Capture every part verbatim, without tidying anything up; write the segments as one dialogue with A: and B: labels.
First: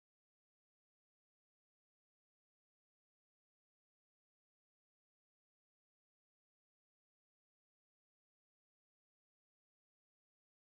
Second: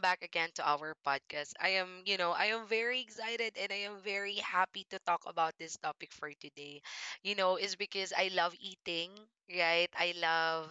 A: back again to our podcast. I am, you know, I am very excited and I am very happy to talk about this topic for today. You know, it's because I love eating, right? I love,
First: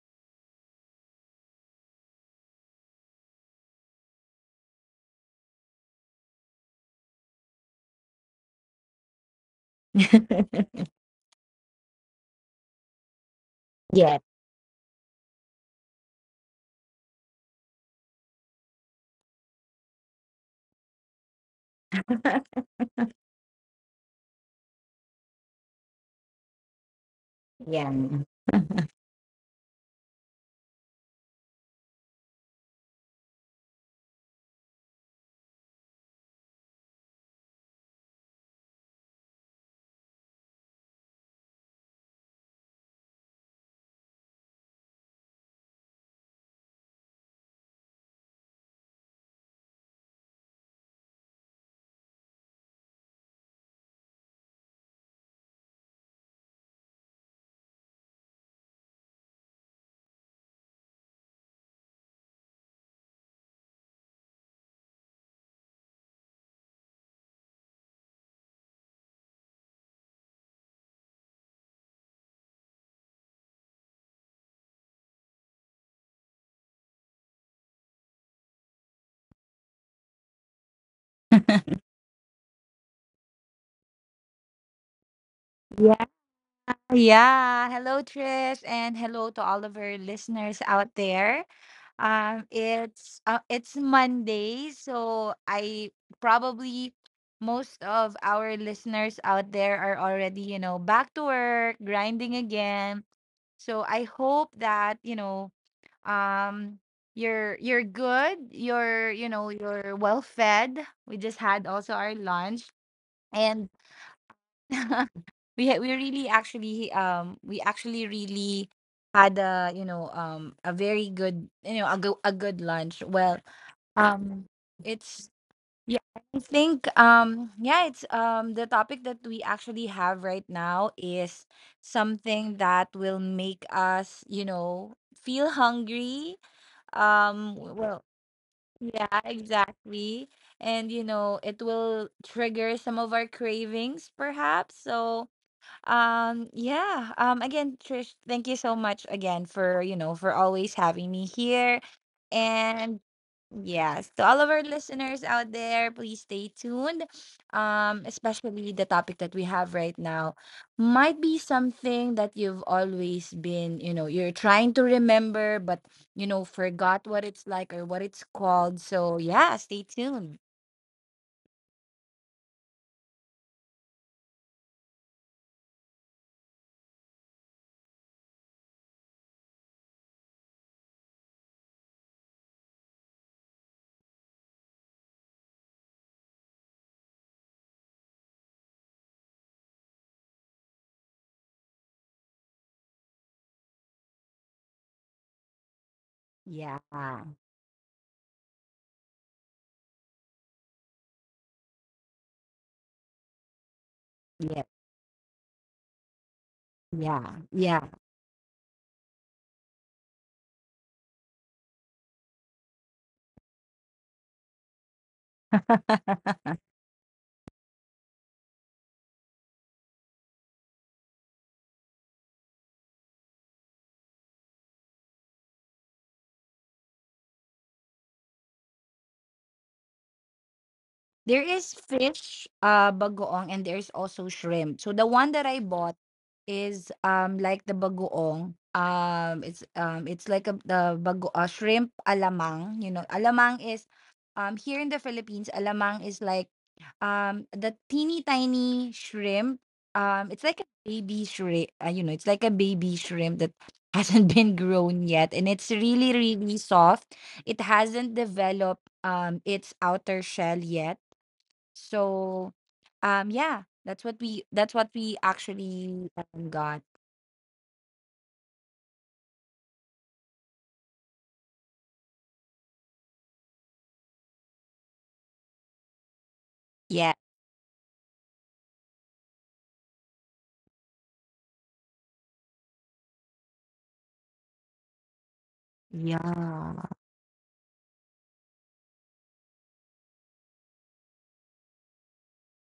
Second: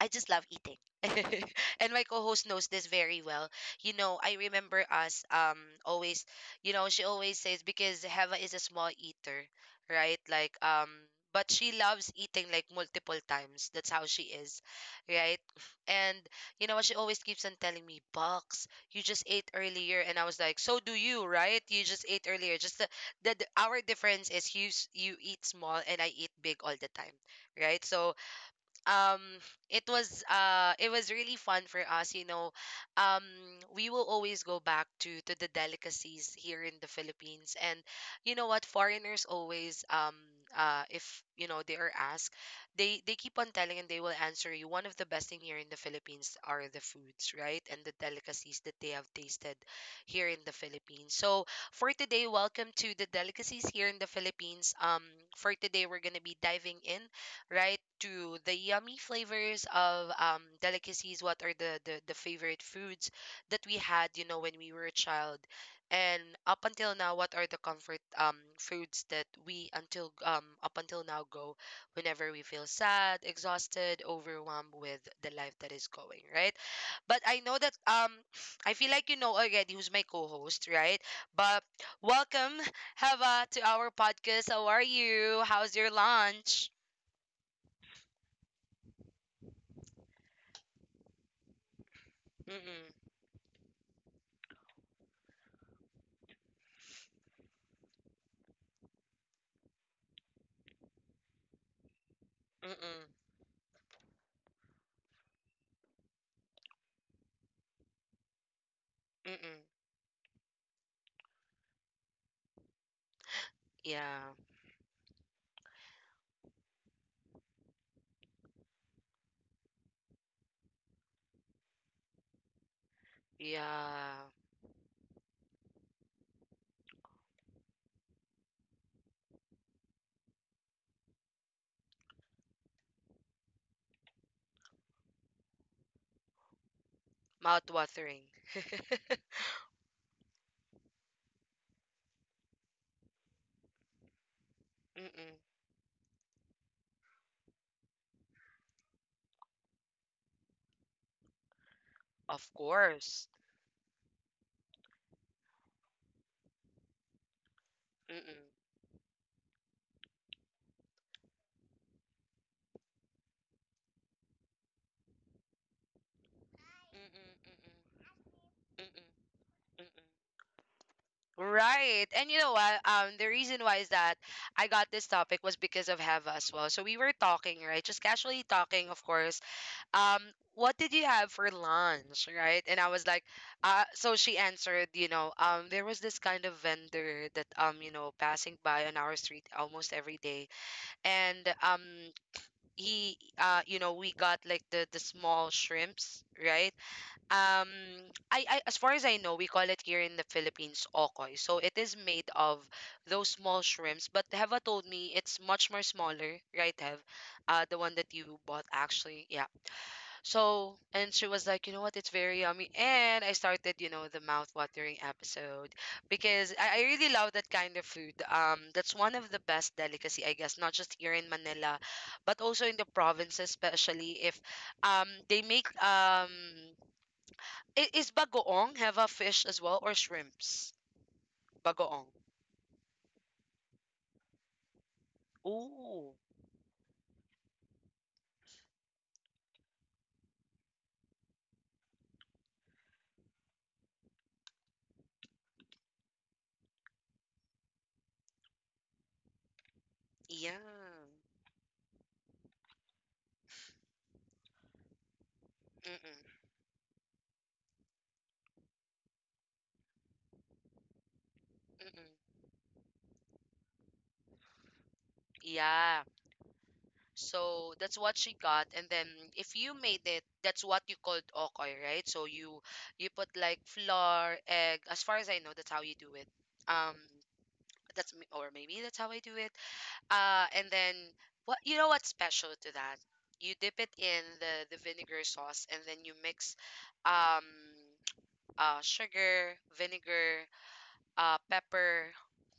A: I just love eating. And my co-host knows this very well. You know, I remember us um always, you know, she always says because Heva is a small eater, right? Like um but she loves eating like multiple times. That's how
B: Yeah,
A: she is, right? And you know what? She always keeps on telling me, Bucks, you just ate earlier. And I was like, so do you, right? You just ate earlier. Just the, the, the our difference is you, s- you eat small and I eat big all the time, right?
B: yeah,
A: So um it was uh it was really fun for us, you know um we will always go back to to the delicacies here in the Philippines. And you know what foreigners always um uh if you know they are asked, they they keep on telling, and they will answer you one of the best thing here in the Philippines are the foods, right? And the delicacies that they have tasted here in the Philippines. So for today, welcome to the delicacies here in the Philippines. Um for today, we're going to be diving in, right? To the yummy flavors of um, delicacies. What are the, the the favorite foods that we had, you know, when we were a child. And up until now, what are the comfort um foods that we until um up until now go, whenever we feel sad, exhausted, overwhelmed with the life that is going, right? But I know that um I feel like you know already who's my co-host, right? But welcome, Hava, to our podcast. How are you? How's your
B: yeah,
A: lunch?
B: yeah. Hello, Trish, and hello to all of our listeners out there. Um,
A: Mm-mm.
B: it's uh, it's Monday, so I probably most of our listeners out there are already, you know, back to work, grinding
A: Mm-mm.
B: again. So I hope that you know, um, you're you're good. You're you know
A: Mm-mm.
B: you're well fed. We just had also our lunch, and
A: Yeah.
B: we ha- we really actually um we actually really had a you know um a very good, you know a go- a good lunch, well.
A: Yeah.
B: Um it's yeah i think um yeah it's um the topic that we actually have right now is something that will make us, you know feel hungry. Um w- well,
A: Mouth-watering.
B: yeah, exactly. And you know it will trigger some of our cravings, perhaps. so
A: Mm-mm.
B: um, yeah. Um, again, Trish, thank you so much again for, you know, for always having me here.
A: Of
B: And
A: course.
B: yes, to all of our listeners out there, please stay tuned. Um,
A: Mm-mm. Mm-mm.
B: especially the topic that we have right now might be something that you've always been, you know, you're trying to remember, but, you know, forgot what it's like or what
A: Mm-mm.
B: it's called.
A: Mm-mm.
B: So, yeah, stay
A: Mm-mm.
B: tuned.
A: Right. And you know what? Um, the reason why is that I got this topic was because of Heva as well. So we were talking, right? Just casually talking, of course. Um, what did you have for lunch, right? And I was like, uh, so she answered, you know, um, there was this kind of vendor that, um, you know, passing by on our street almost every day. And um he uh you know, we got like the the small shrimps, right?
B: Yeah.
A: um I, I as far as I know, we call it here in the Philippines okoy. So it is made of those small shrimps, but
B: Yeah.
A: Heva told me it's much more smaller, right, Hev?
B: Yeah.
A: Uh the
B: Yeah.
A: one that you bought actually, yeah. So, and she was like, you know what, it's very yummy. And I started, you know, the mouth-watering episode, because I, I really love that kind of food. Um, that's one of the best delicacy, I guess, not just here in Manila, but also in the provinces, especially if um they make um i- is bagoong have a fish as well or shrimps?
B: There is
A: Bagoong.
B: fish, uh, bagoong, and there's also shrimp. So the one that I bought
A: Ooh,
B: is um like the bagoong. Um, it's um it's like a the bago uh, shrimp alamang. You know, alamang is, um here in the Philippines, alamang is like, um the teeny tiny shrimp. Um, it's like
A: yeah.
B: a baby shrimp. Uh, you know, it's like a baby shrimp that hasn't been grown yet, and it's really
A: Mm-mm,
B: really soft. It hasn't developed um its outer shell yet,
A: mm-mm.
B: so, um, yeah, that's what we that's what we actually,
A: Yeah.
B: um, got.
A: So that's what she got. And then if you made it, that's what you called okoy, right? So you you put like flour, egg. As far as I know, that's how you do it.
B: Yeah,
A: Um, that's m- or maybe that's how I do it. Uh, and then what, you know, what's special to that? You dip it in the the vinegar sauce, and then you mix
B: yeah,
A: um uh sugar, vinegar, uh, pepper.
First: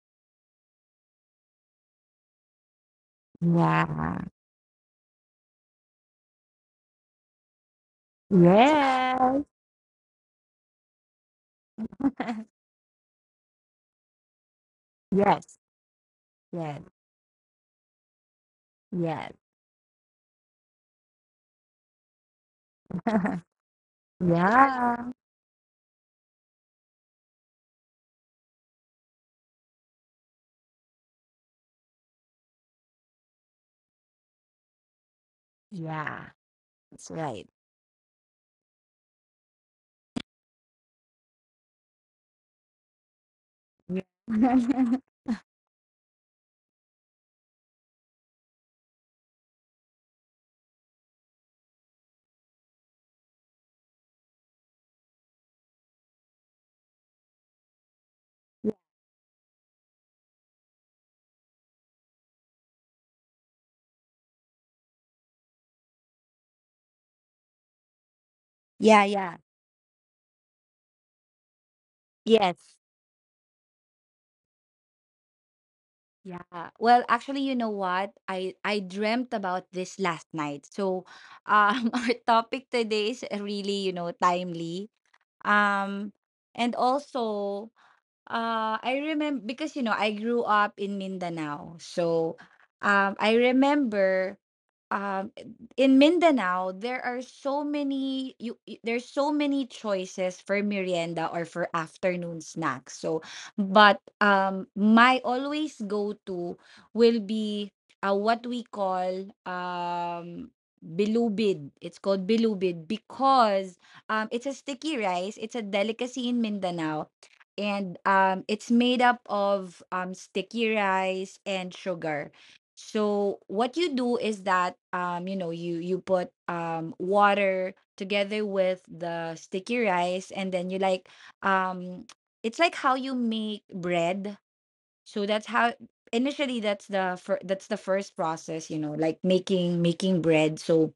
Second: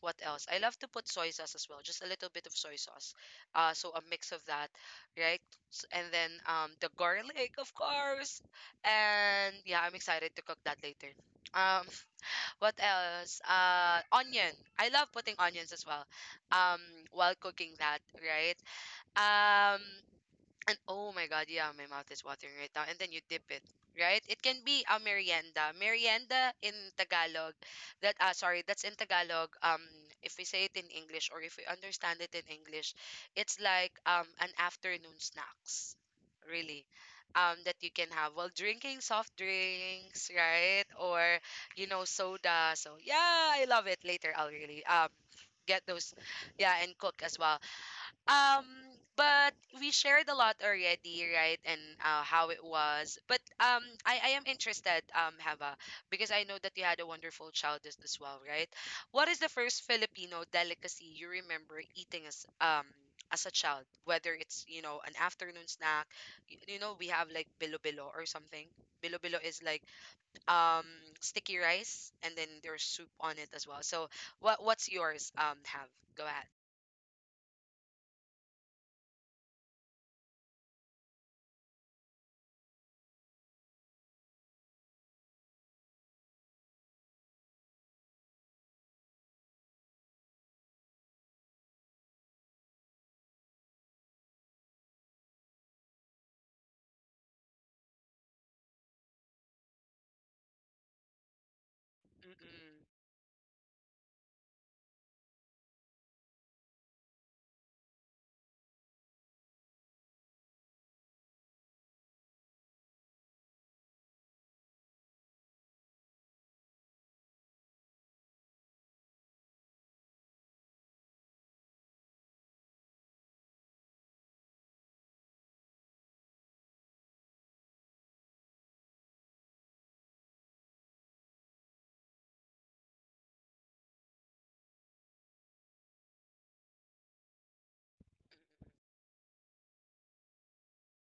A: What else? I love to put soy sauce as well, just a little bit of soy sauce. Uh, so a
B: yeah,
A: mix of that, right? S- And then um, the garlic, of course.
B: yes,
A: And yeah, I'm excited to cook that later. Um, what else? Uh, onion. I love putting
B: yes,
A: onions as well. Um,
B: yes,
A: while cooking that, right?
B: yes,
A: Um, and oh my god, yeah, my mouth is watering right now. And then you dip it, right? It can be a
B: yeah,
A: merienda. Merienda in Tagalog, that uh, sorry, that's in Tagalog. Um, if we say it in English or if we understand it in English, it's like um an afternoon snacks,
B: yeah.
A: really,
B: That's
A: um
B: right.
A: that you can have while drinking soft drinks, right? Or you know, soda. So yeah, I love it.
B: Yeah.
A: Later, I'll really um get those, yeah, and cook as well. Um, but we shared a lot already, right? And uh, how it was. But um, I, I am interested, um, Hava, because I know that you had a wonderful childhood as well, right? What is the first Filipino delicacy you remember eating as um as a child? Whether it's, you know, an afternoon snack. You, you know we have like bilo-bilo or something.
B: Yeah,
A: Bilo-bilo
B: yeah.
A: is like um sticky rice, and then there's
B: Yes.
A: soup on it as well. So what what's yours? Um, Hav, go ahead.
B: Yeah. Well, actually, you know what? I I dreamt about this last night. So, um, our topic today is really, you know, timely. Um, and also, uh, I remember because you know I grew up in Mindanao, so, um, I remember, um, in Mindanao there are so many you y- there's so many choices for merienda or for afternoon
A: Mm-mm.
B: snacks. So, but um, my always go to will be, uh, what we call um bilubid. It's called bilubid because um it's a sticky rice. It's a delicacy in Mindanao, and, um, it's made up of, um, sticky rice and sugar. So what you do is that, um, you know you you put, um, water together with the sticky rice, and then you like um, it's like how you make bread. So that's how, initially, that's the fir- that's the first process, you know, like making making bread. So,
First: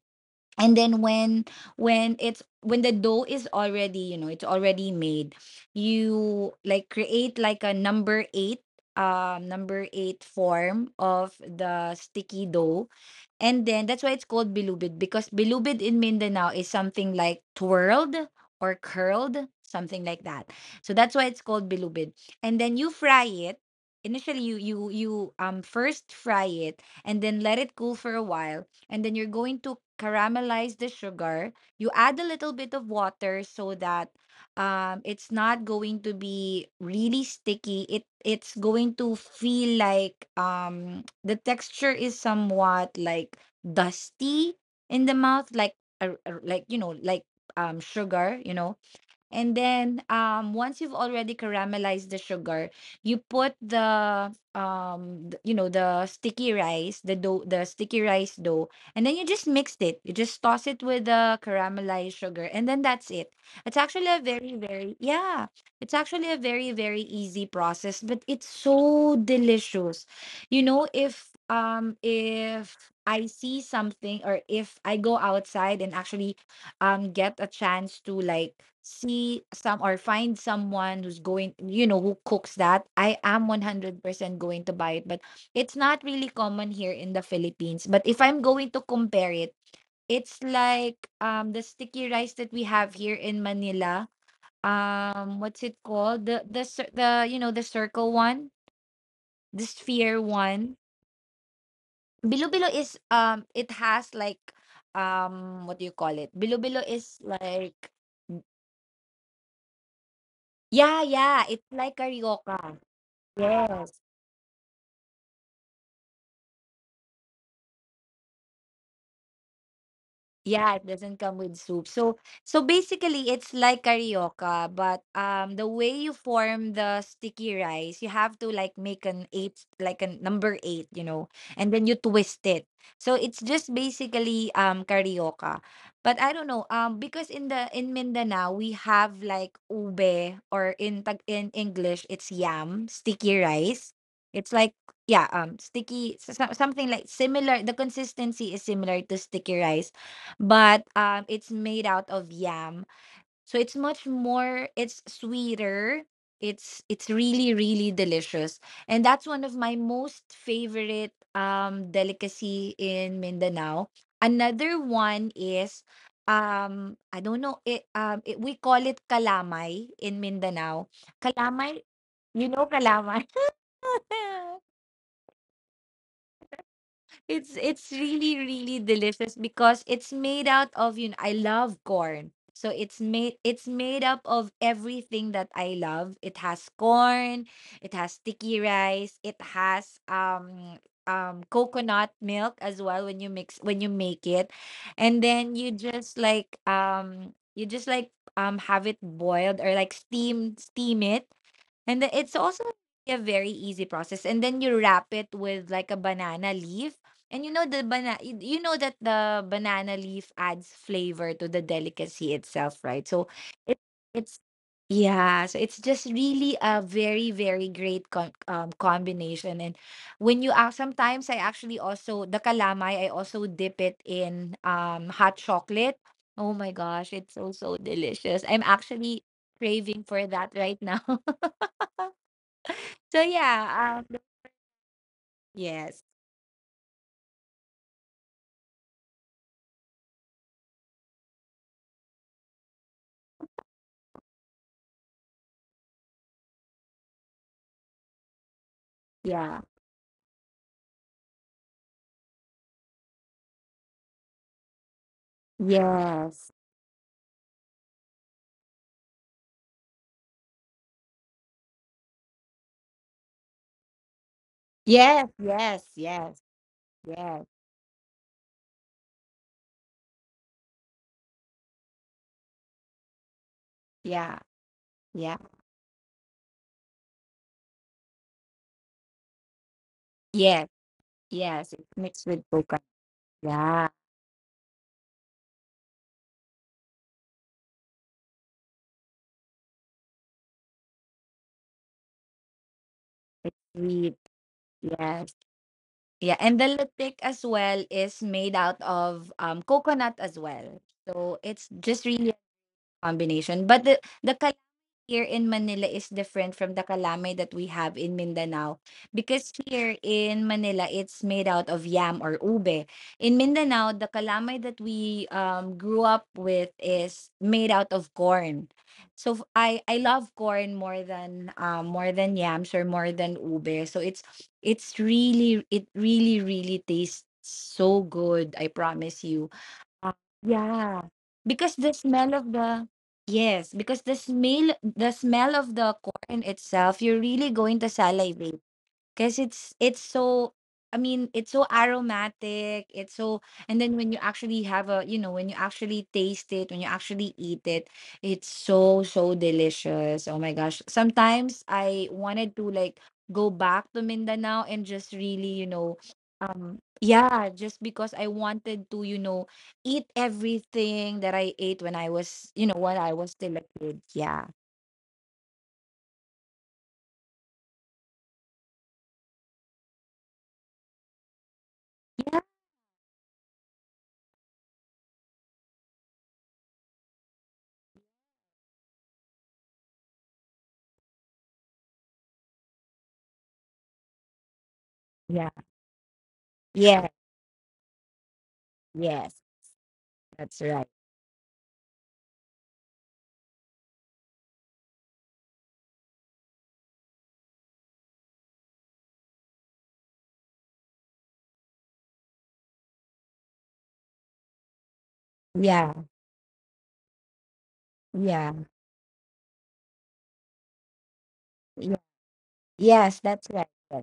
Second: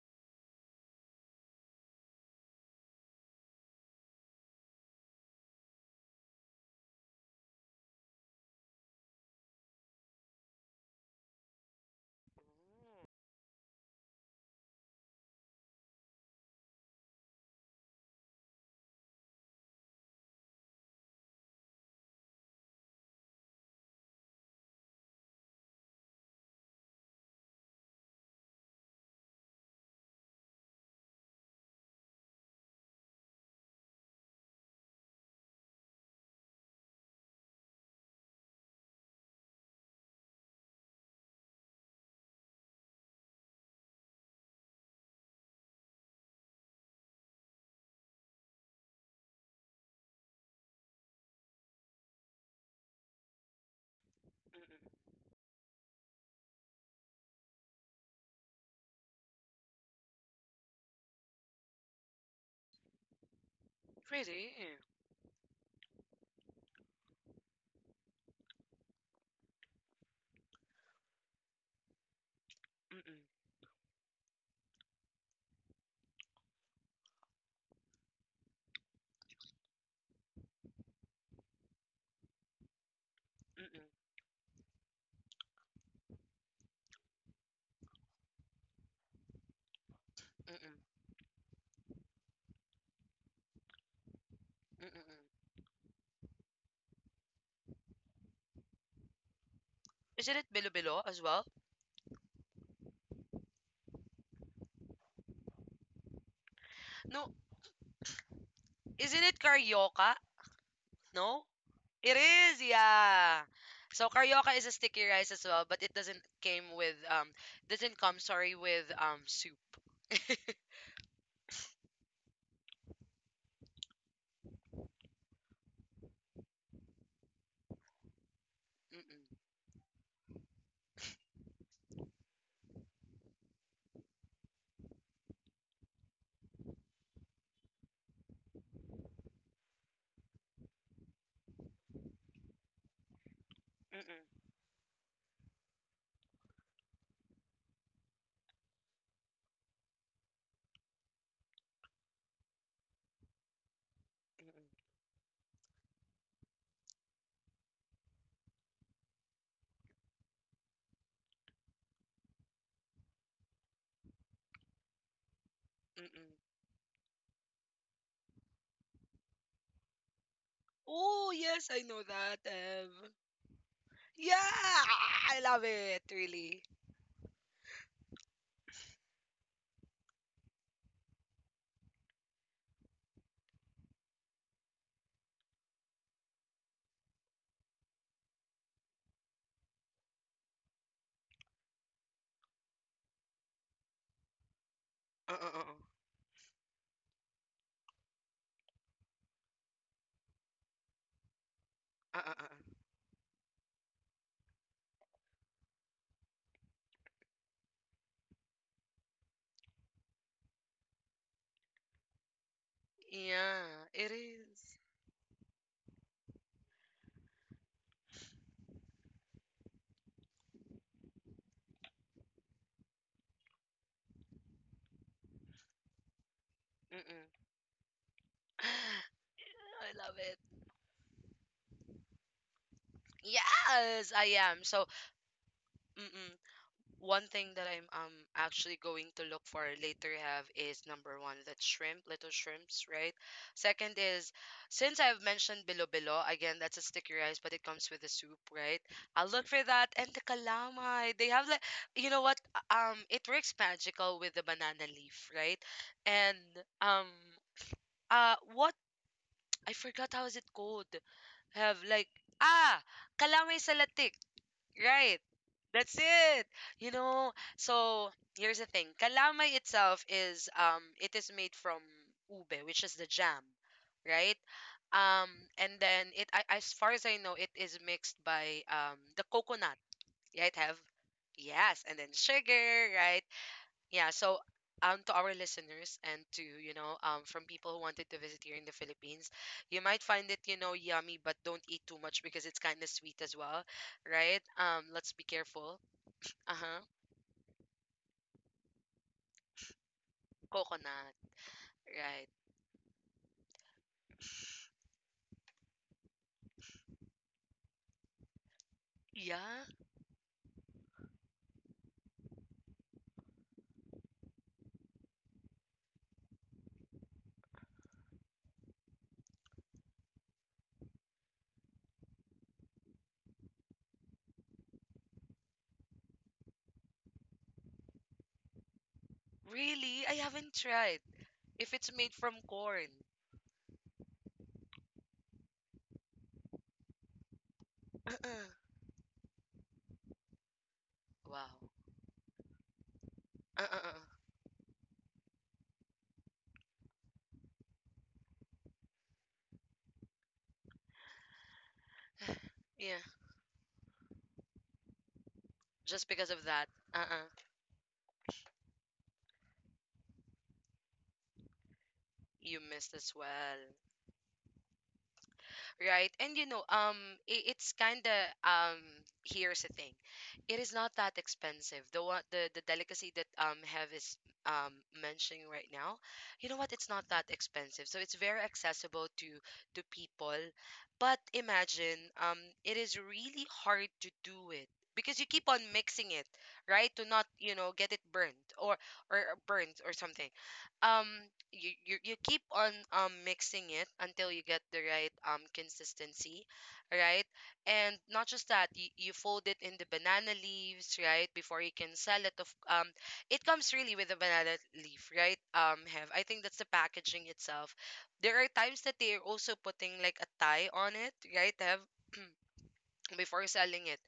B: and then when when it's when the dough is already you know it's already made, you like create like a number eight, um number eight form of the sticky dough. And then that's why it's called bilubid, because bilubid in Mindanao is something like twirled or curled, something like that. So that's why it's called bilubid. And then you fry it. Initially, you you you um first fry it, and then let it cool for a while, and then you're going to caramelize the sugar. You add a little bit of water so that, um, it's not going to be really sticky. It it's going to feel like, um, the texture is somewhat like dusty in the mouth, like a, a- like you know like um sugar, you know And then, um, once you've already caramelized the sugar, you put the
A: Mm-mm.
B: um, th- you know, the sticky rice, the dough, the sticky rice dough, and then you just mixed it. You just toss it with the caramelized sugar, and then that's it. It's actually a very,
A: Really?
B: very yeah, it's actually a very, very easy process, but it's so delicious. You know, if um if I
A: Mm-mm,
B: see something, or if I go outside and actually um get a chance to like see some or find someone who's going you know who cooks that, I am
A: mm-mm,
B: one hundred percent going to buy it. But it's not really common here in the Philippines. But if I'm going to compare it, it's
A: mm-mm,
B: like um the sticky rice that we have here in Manila. Um
A: mm-mm.
B: what's it called? The the cir- the you know the circle one, the sphere
A: Isn't it
B: one.
A: Bilo-Bilo as well?
B: Bilo-bilo is, um it has, like, um what do you call it, bilo-bilo is
A: No,
B: like.
A: isn't it Carioca?
B: Yeah, yeah,
A: No?
B: it's like
A: It is,
B: Carioca.
A: yeah.
B: Yes.
A: So Carioca is a sticky rice as well, but it doesn't came with um doesn't come, sorry, with um soup.
B: Yeah, it doesn't come with soup. So so basically it's like Carioca, but um the way you form the sticky rice, you have to like make an
A: Mm-mm,
B: eight, like a number eight, you know, and then you twist it. So it's just basically um Carioca. But I don't know, um because in the in Mindanao, we have like ube, or in tag in English, it's yam, sticky rice. It's
A: mm-mm,
B: like, yeah, um sticky, so, so- something like similar. The consistency is similar to sticky rice, but um it's made out of yam. So it's much more
A: mm-mm,
B: it's sweeter. It's it's really really delicious, and that's one of my most favorite um delicacy in Mindanao. Another one is,
A: mm-mm.
B: um I don't know it um it, we call it kalamay in Mindanao.
A: Oh, yes,
B: Kalamay,
A: I know
B: you
A: that.
B: know kalamay.
A: Um, yeah, I love it, really.
B: It's it's really really delicious because it's made out of, you know, I love corn. So it's made it's made up of everything that I love. It has corn, it has sticky rice, it has um um coconut milk as well, when you mix when you make it. And
A: Uh,
B: then
A: uh,
B: you
A: uh, uh,
B: just like um you just like um have it boiled, or like steam steam it, and the-
A: uh,
B: it's
A: uh.
B: also
A: uh.
B: a very easy process. And then you wrap it with like a banana leaf. And you know the banana you you know that the banana leaf adds flavor to the delicacy itself, right? So it,
A: Yeah, it
B: it's
A: is.
B: yeah, so it's just really a very very great con- um, combination. And when you ask, sometimes I actually also, the calamay, I also dip it in um hot chocolate. Oh my gosh, it's so
A: Mm-mm.
B: so delicious. I'm actually
A: I
B: craving for
A: love it.
B: that right now. So, yeah, um,
A: Yes, I am. So,
B: yes,
A: mm-mm. One thing that I'm um actually going to look for later, Have, is number one, that shrimp, little shrimps, right? Second is, since I've mentioned bilo-bilo, again, that's a sticky rice, but it comes with a soup, right? I'll look
B: yeah,
A: for that. And the calamay, they have like, you know what? Um, it works magical with the banana leaf, right? And
B: yes,
A: um, uh, what? I forgot how is it called. Have like, ah, calamay salatik.
B: yes,
A: Right.
B: yes, yes,
A: That's
B: yes,
A: it. You know, so here's the thing. Kalamay itself is um it is made from ube, which is the jam,
B: yeah,
A: right?
B: yeah,
A: Um and then it I, as far as I know, it is mixed by um the coconut. Yeah, it
B: yes,
A: have,
B: yes. It's
A: yes, and then
B: mixed with coconut.
A: sugar, right?
B: Yeah,
A: Yeah, so um to our listeners and to, you know, um from people who wanted to visit here in the Philippines, you might find it, you know, yummy, but don't eat too much because it's kind of sweet as well,
B: sweet.
A: right? Um, let's be
B: Yes,
A: careful.
B: yeah, and the
A: Uh-huh.
B: lutik as well is made out of um coconut as well.
A: Coconut,
B: So it's just
A: right.
B: really a combination. But the the here in Manila is different from the kalamay that we have in Mindanao, because
A: Yeah.
B: here in Manila it's made out of yam or ube. In Mindanao, the kalamay that we, um, grew up with is made out of corn. So f- I I love corn more than, um, more than yams or more than ube. So it's it's really it really really tastes so good. I promise you.
A: Really? I
B: Uh,
A: haven't tried.
B: yeah,
A: If
B: because
A: it's
B: the
A: made from
B: smell of
A: corn.
B: the, yes, because the smell the smell of the corn itself, you're really going to
A: Uh-uh.
B: salivate. Because it's it's so, I mean,
A: Wow.
B: it's so aromatic. It's so, and
A: Uh-uh.
B: then,
A: Uh.
B: when you actually have a you know, when you actually taste it, when you actually eat it, it's so so delicious. Oh my gosh. Sometimes I wanted to
A: Yeah.
B: like go back to Mindanao and just really, you know,
A: Just because of that.
B: um
A: Uh-uh.
B: yeah, just because I wanted to, you know, eat everything that I ate when I was,
A: You
B: you know,
A: missed
B: when
A: as
B: I was still a
A: well.
B: kid. Yeah.
A: Right? And you know, um, I it's kind of um. Here's the thing, it is not that expensive. The one,
B: Yeah.
A: the the delicacy that um have is um mentioning right now, you know what? It's not that expensive, so it's very accessible to to people. But imagine, um, it is really hard to do it, because you keep
B: Yeah.
A: on mixing it, right? To
B: Yeah.
A: not, you know, get it burnt or or
B: Yes.
A: burnt or something.
B: That's right.
A: um you, you you keep on um mixing it until you get the right um consistency, right? And not just that, you, you fold it in the banana leaves, right, before you can sell it of um it comes really with a banana leaf, right, um
B: Yeah.
A: have? I think that's the packaging itself. There are
B: Yeah.
A: times that they are also putting like a tie on it, right, Have?
B: Yeah. Yes,
A: Before
B: that's right.
A: selling it.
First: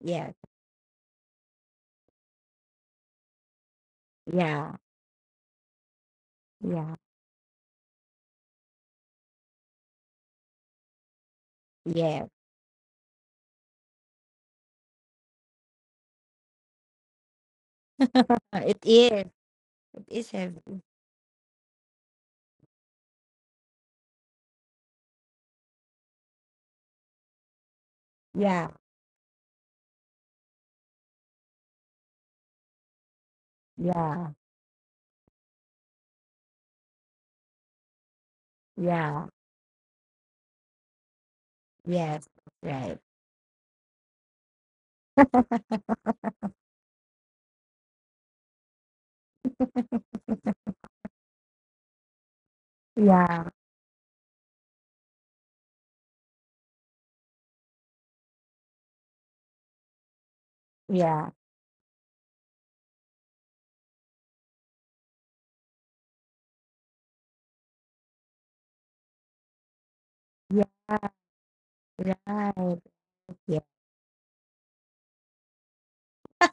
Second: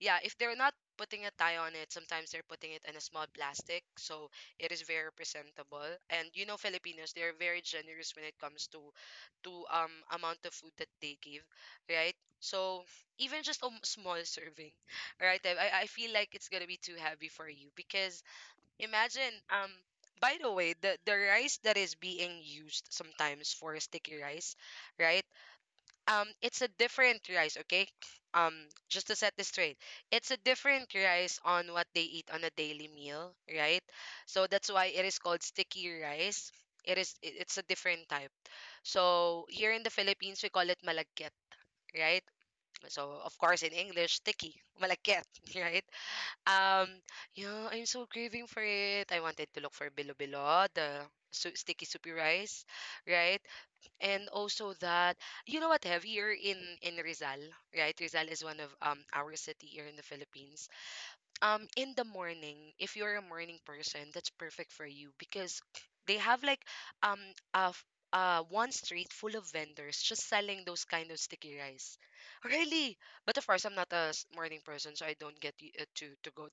A: Yeah,
B: Yes.
A: if they're not putting a tie on it, sometimes they're putting it in a small plastic, so
B: Yes.
A: it
B: Yeah.
A: is very presentable. And you know, Filipinos, they're very generous when it comes to to um amount of food that they give,
B: Yeah.
A: right?
B: Yeah.
A: So even just a m- small serving, right? I I I feel like it's gonna be too heavy for you because
B: it is.
A: imagine um.
B: It is
A: By the way,
B: heavy.
A: the, the rice that is being used sometimes for sticky rice, right? um it's a different rice, okay? um
B: Yeah.
A: just to set this straight, it's a different rice on what they eat on a daily meal, right?
B: Yeah.
A: So that's why it is called sticky rice. It is i- it's a different type.
B: Yeah.
A: So here in the Philippines, we call it malagkit, right?
B: Yes. Right.
A: So of course, in English, sticky, malagkit. Right. Um, yeah, I'm so craving for it. I wanted to look for bilo bilo, the su- sticky soupy rice, right?
B: Yeah.
A: And also that, you know what, Have, here in in Rizal, right? Rizal is one of um our city here in the Philippines.
B: Yeah.
A: Um, in the morning, if you're a morning person, that's perfect for you, because they have like um a f- uh, one street full of vendors just selling those
B: Yeah.
A: kind of sticky rice.
B: Right.
A: Really. But of
B: Yeah.
A: course, I'm not a s- morning person, so I don't get y- uh, to to go.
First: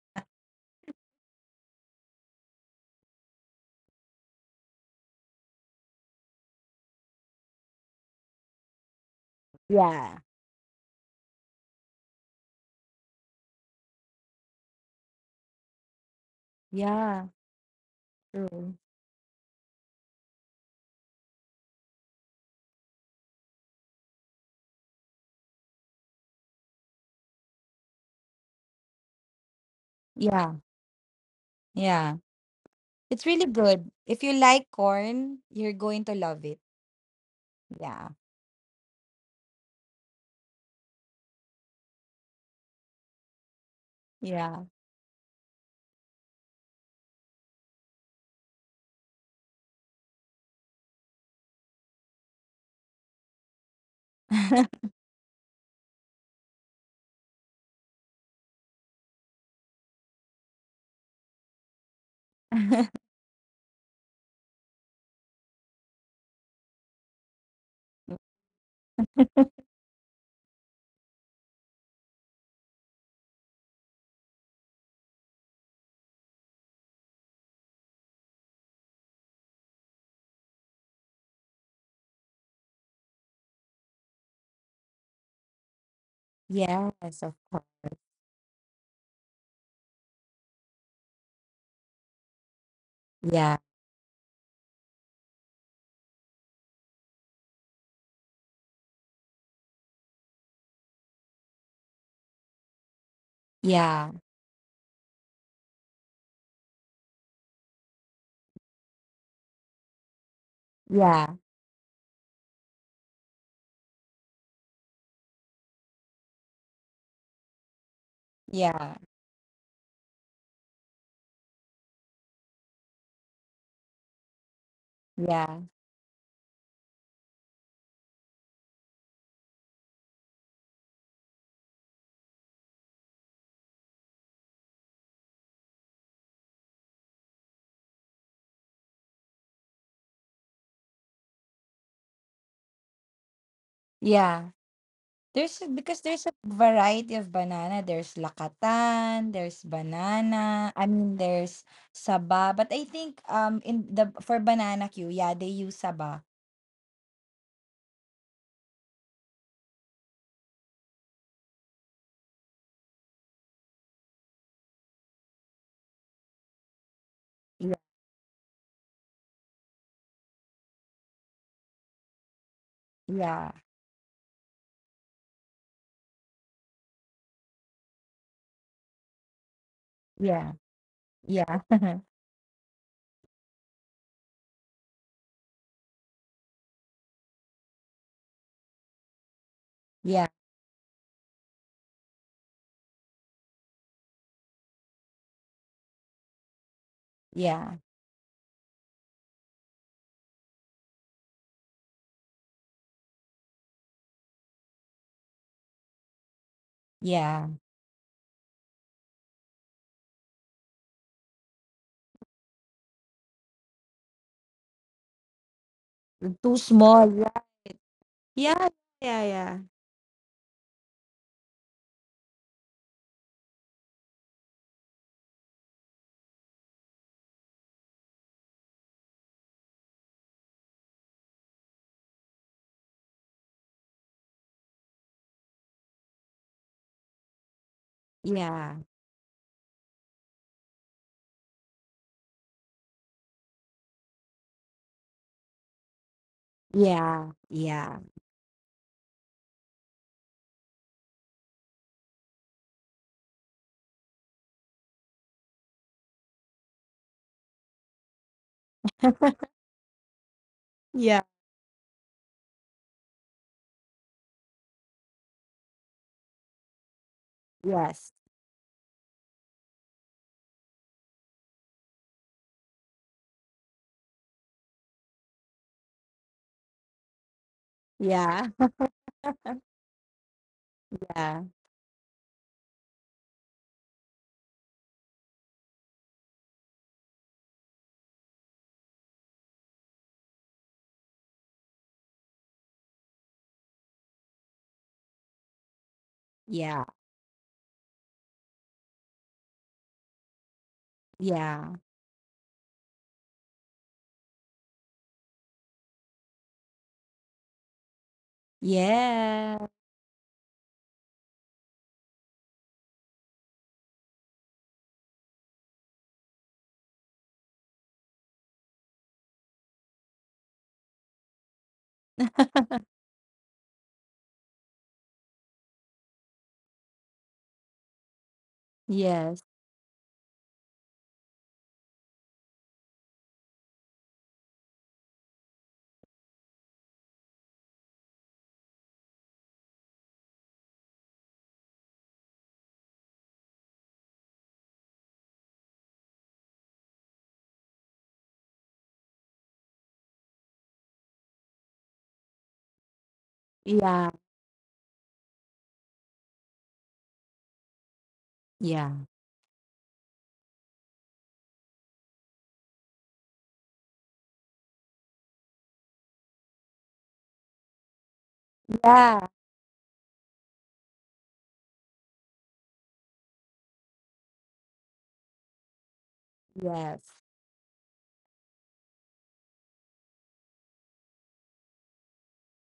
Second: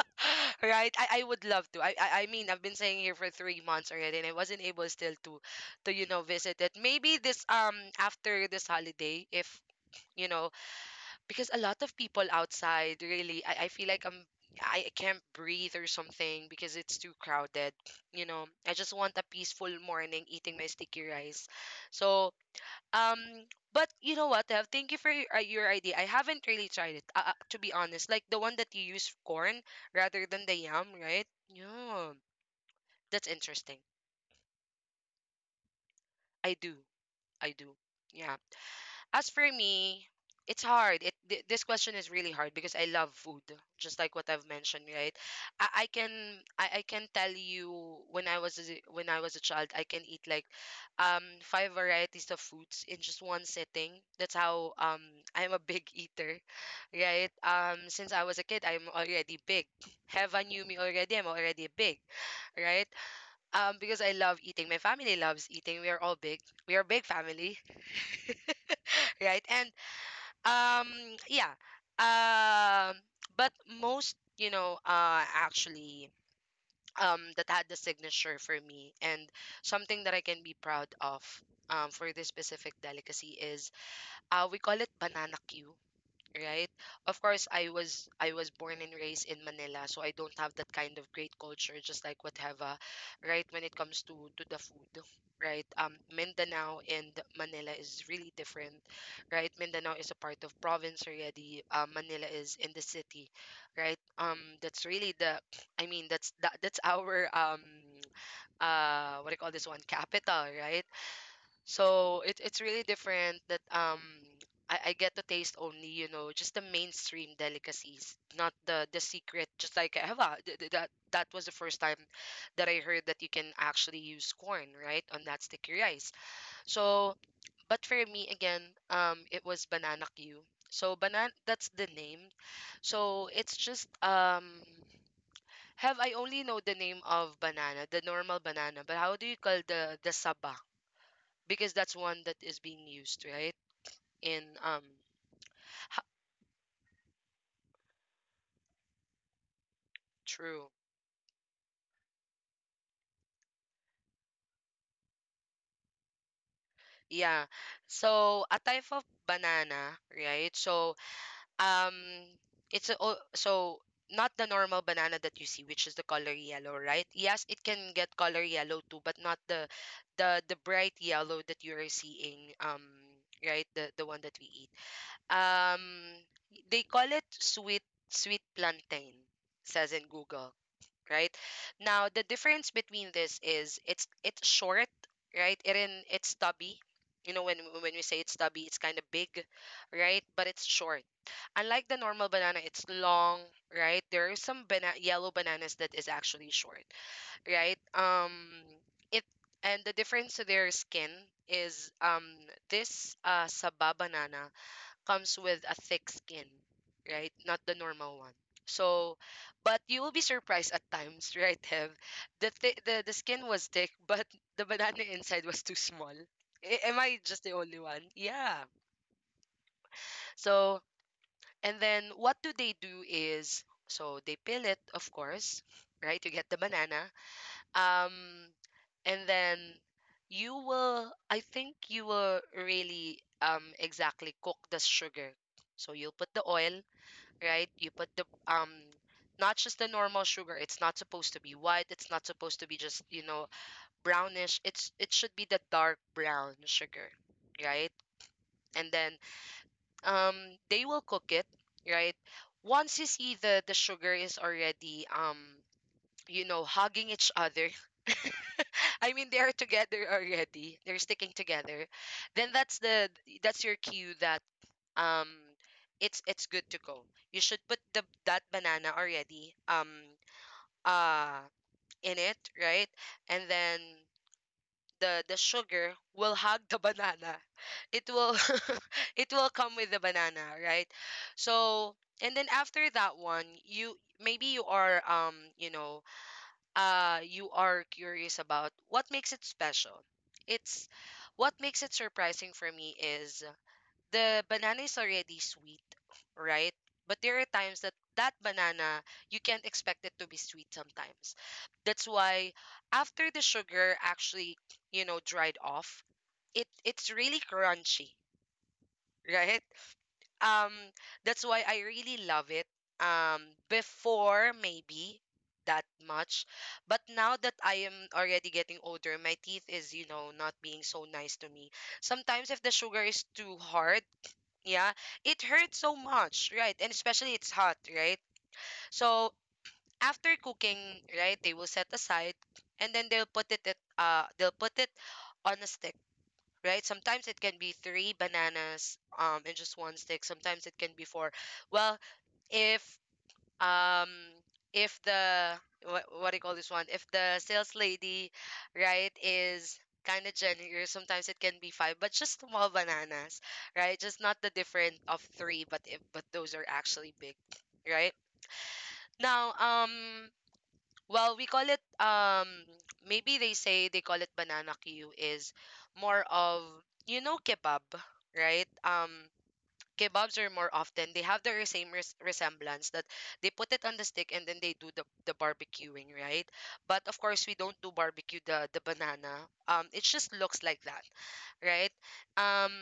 A: Right? I, I would love to. I, I I mean, I've been staying here for three months already, and I wasn't able still to to, you know, visit it. Maybe this um after this holiday, if
B: Yeah.
A: you know, because a lot of people outside, really, I, I feel like I'm I can't breathe or something because it's too
B: Yeah.
A: crowded. You know,
B: True.
A: I just want a peaceful morning eating my sticky rice. So um, but you know what, Tev? Thank you for your, uh, your idea. I haven't really tried it, uh, uh, to be honest. Like the one that you use corn rather than the
B: Yeah.
A: yam, right? Yeah,
B: Yeah. It's
A: that's
B: really
A: interesting.
B: good. If you like corn, you're going to love
A: I
B: it.
A: do, I do.
B: Yeah.
A: Yeah. As for me, it's hard. It th- this question is really hard because I love food, just like what I've
B: Yeah.
A: mentioned, right? I, I can I, I can tell you, when I was a, when I was a child, I can eat like um five varieties of foods in just one sitting. That's how um I'm a big eater, right? Um, since I was a kid, I'm already big. Heaven knew me already. I'm already big, right? Um, because I love eating. My family loves eating. We are all big. We are a big family, right? And um, yeah. Um, but most, you know, uh, actually, um, that had the signature for me and something that I can be proud of, um, for this specific delicacy is, uh, we call it banana Q, right? Of
B: yes, of
A: course,
B: course.
A: I was I was born and raised in Manila, so I don't have that kind of great culture, just like what Heva, right?
B: Yeah.
A: When it comes to to the food, right? Um, Mindanao and Manila is really different, right? Mindanao is a part of province already. Uh, Manila is in the city, right?
B: Yeah.
A: Um, that's really the, I mean, that's that, that's our um, uh, what do you call this one? Capital, right?
B: Yeah.
A: So it, it's really different that um I, I get to taste only, you know, just the mainstream delicacies, not the
B: Yeah,
A: the secret, just like Eva. Th- th- That that was the first time that I heard that you can actually use corn, right, on that
B: yeah,
A: sticky rice. So, but for me again, um it was banana Q. So banana, that's the name. So it's just um have, I only know the name of banana, the normal banana, but how do you call the the saba? Because that's one that is being used, right?
B: yeah.
A: In um
B: There's a- because
A: ha-
B: there's a variety of banana. There's lakatan, there's banana.
A: true.
B: I mean, there's saba. But I think, um in the, for banana queue, yeah, they use saba.
A: Yeah. So a type of banana, right? So um it's a, o- so not the normal banana that you see, which is the color yellow, right? Yes,
B: Yeah,
A: it can get color yellow too, but not the the the bright yellow that you are seeing, um
B: yeah,
A: right, the the one that we eat. Um they call it sweet sweet plantain, says in Google, right?
B: yeah, yeah,
A: Now the difference between this is, it's it's short, right? It, in, it's stubby. You know, when when we say it's stubby, it's kind of big, right?
B: yeah,
A: But it's short. Unlike the normal banana, it's long, right? There are some bana- yellow bananas that is actually short,
B: yeah,
A: right? Um, it and the difference to their skin is, um this uh saba banana comes with a thick skin, right?
B: yeah.
A: Not the normal one. So, but you will be surprised at times, right, Hev? The th- the the skin was thick, but the banana inside was too small.
B: Too
A: A- am
B: small.
A: I
B: Yeah,
A: just the only one? Yeah.
B: yeah, yeah,
A: So, and then what do they do is, so they peel it, of course, right? You get the banana. Um, and then you will, I think you will really um exactly cook the sugar. So you'll put the oil, right? You put the um
B: yeah,
A: not just the normal sugar. It's not supposed to be white. It's not supposed to be just, you know, brownish. It's it should be the dark brown sugar,
B: yeah,
A: right?
B: yeah,
A: And then um they will cook it, right? Once you see the the sugar is already, um you know, hugging each other, I mean, they are together already, they're
B: yeah, yeah.
A: sticking together. Then that's the, that's your cue that, um it's it's good to go. You should put the
B: Yes.
A: that banana already, um uh in it, right? And then the the sugar will hug the banana. It will
B: Yeah,
A: it will come with the banana, right?
B: yeah,
A: So, and then after that one, you, maybe you are, um you know, uh you are curious about what makes it special. It's, what makes it surprising for me is, the banana is already sweet, right?
B: yeah,
A: But there are times that that banana, you can't expect it to be sweet sometimes.
B: yeah,
A: That's why, after the sugar actually, you know, dried off, it it's really crunchy,
B: yeah.
A: right? Um, that's why I really love it. Um, Before, maybe that much, but now that I am already getting older, my teeth is, you know, not being so nice to me. Sometimes if the sugar is too hard, yeah, it hurts so much, right? And especially it's hot, right?
B: Yes.
A: So after cooking, right, they will set aside, and then they'll put it at, uh they'll put it on a stick, right? Sometimes it can be three bananas um in just one stick. Sometimes it can be four. Well, if um if the, what, what do you call this one, if the sales lady, right, is kind of generous, sometimes it can be five, but just small bananas, right,
B: Yeah.
A: just not the different of three, but if, but those are actually big, right?
B: Yeah.
A: Now um well we call it um maybe they say, they call it banana queue is more of, you know, kebab, right? um
B: Yeah.
A: kebabs are more often, they have the same res- resemblance that, they put it on the stick and then they do the, the barbecuing, right? But
B: Yes.
A: of course we don't do barbecue the the banana, um it just looks like that, right? um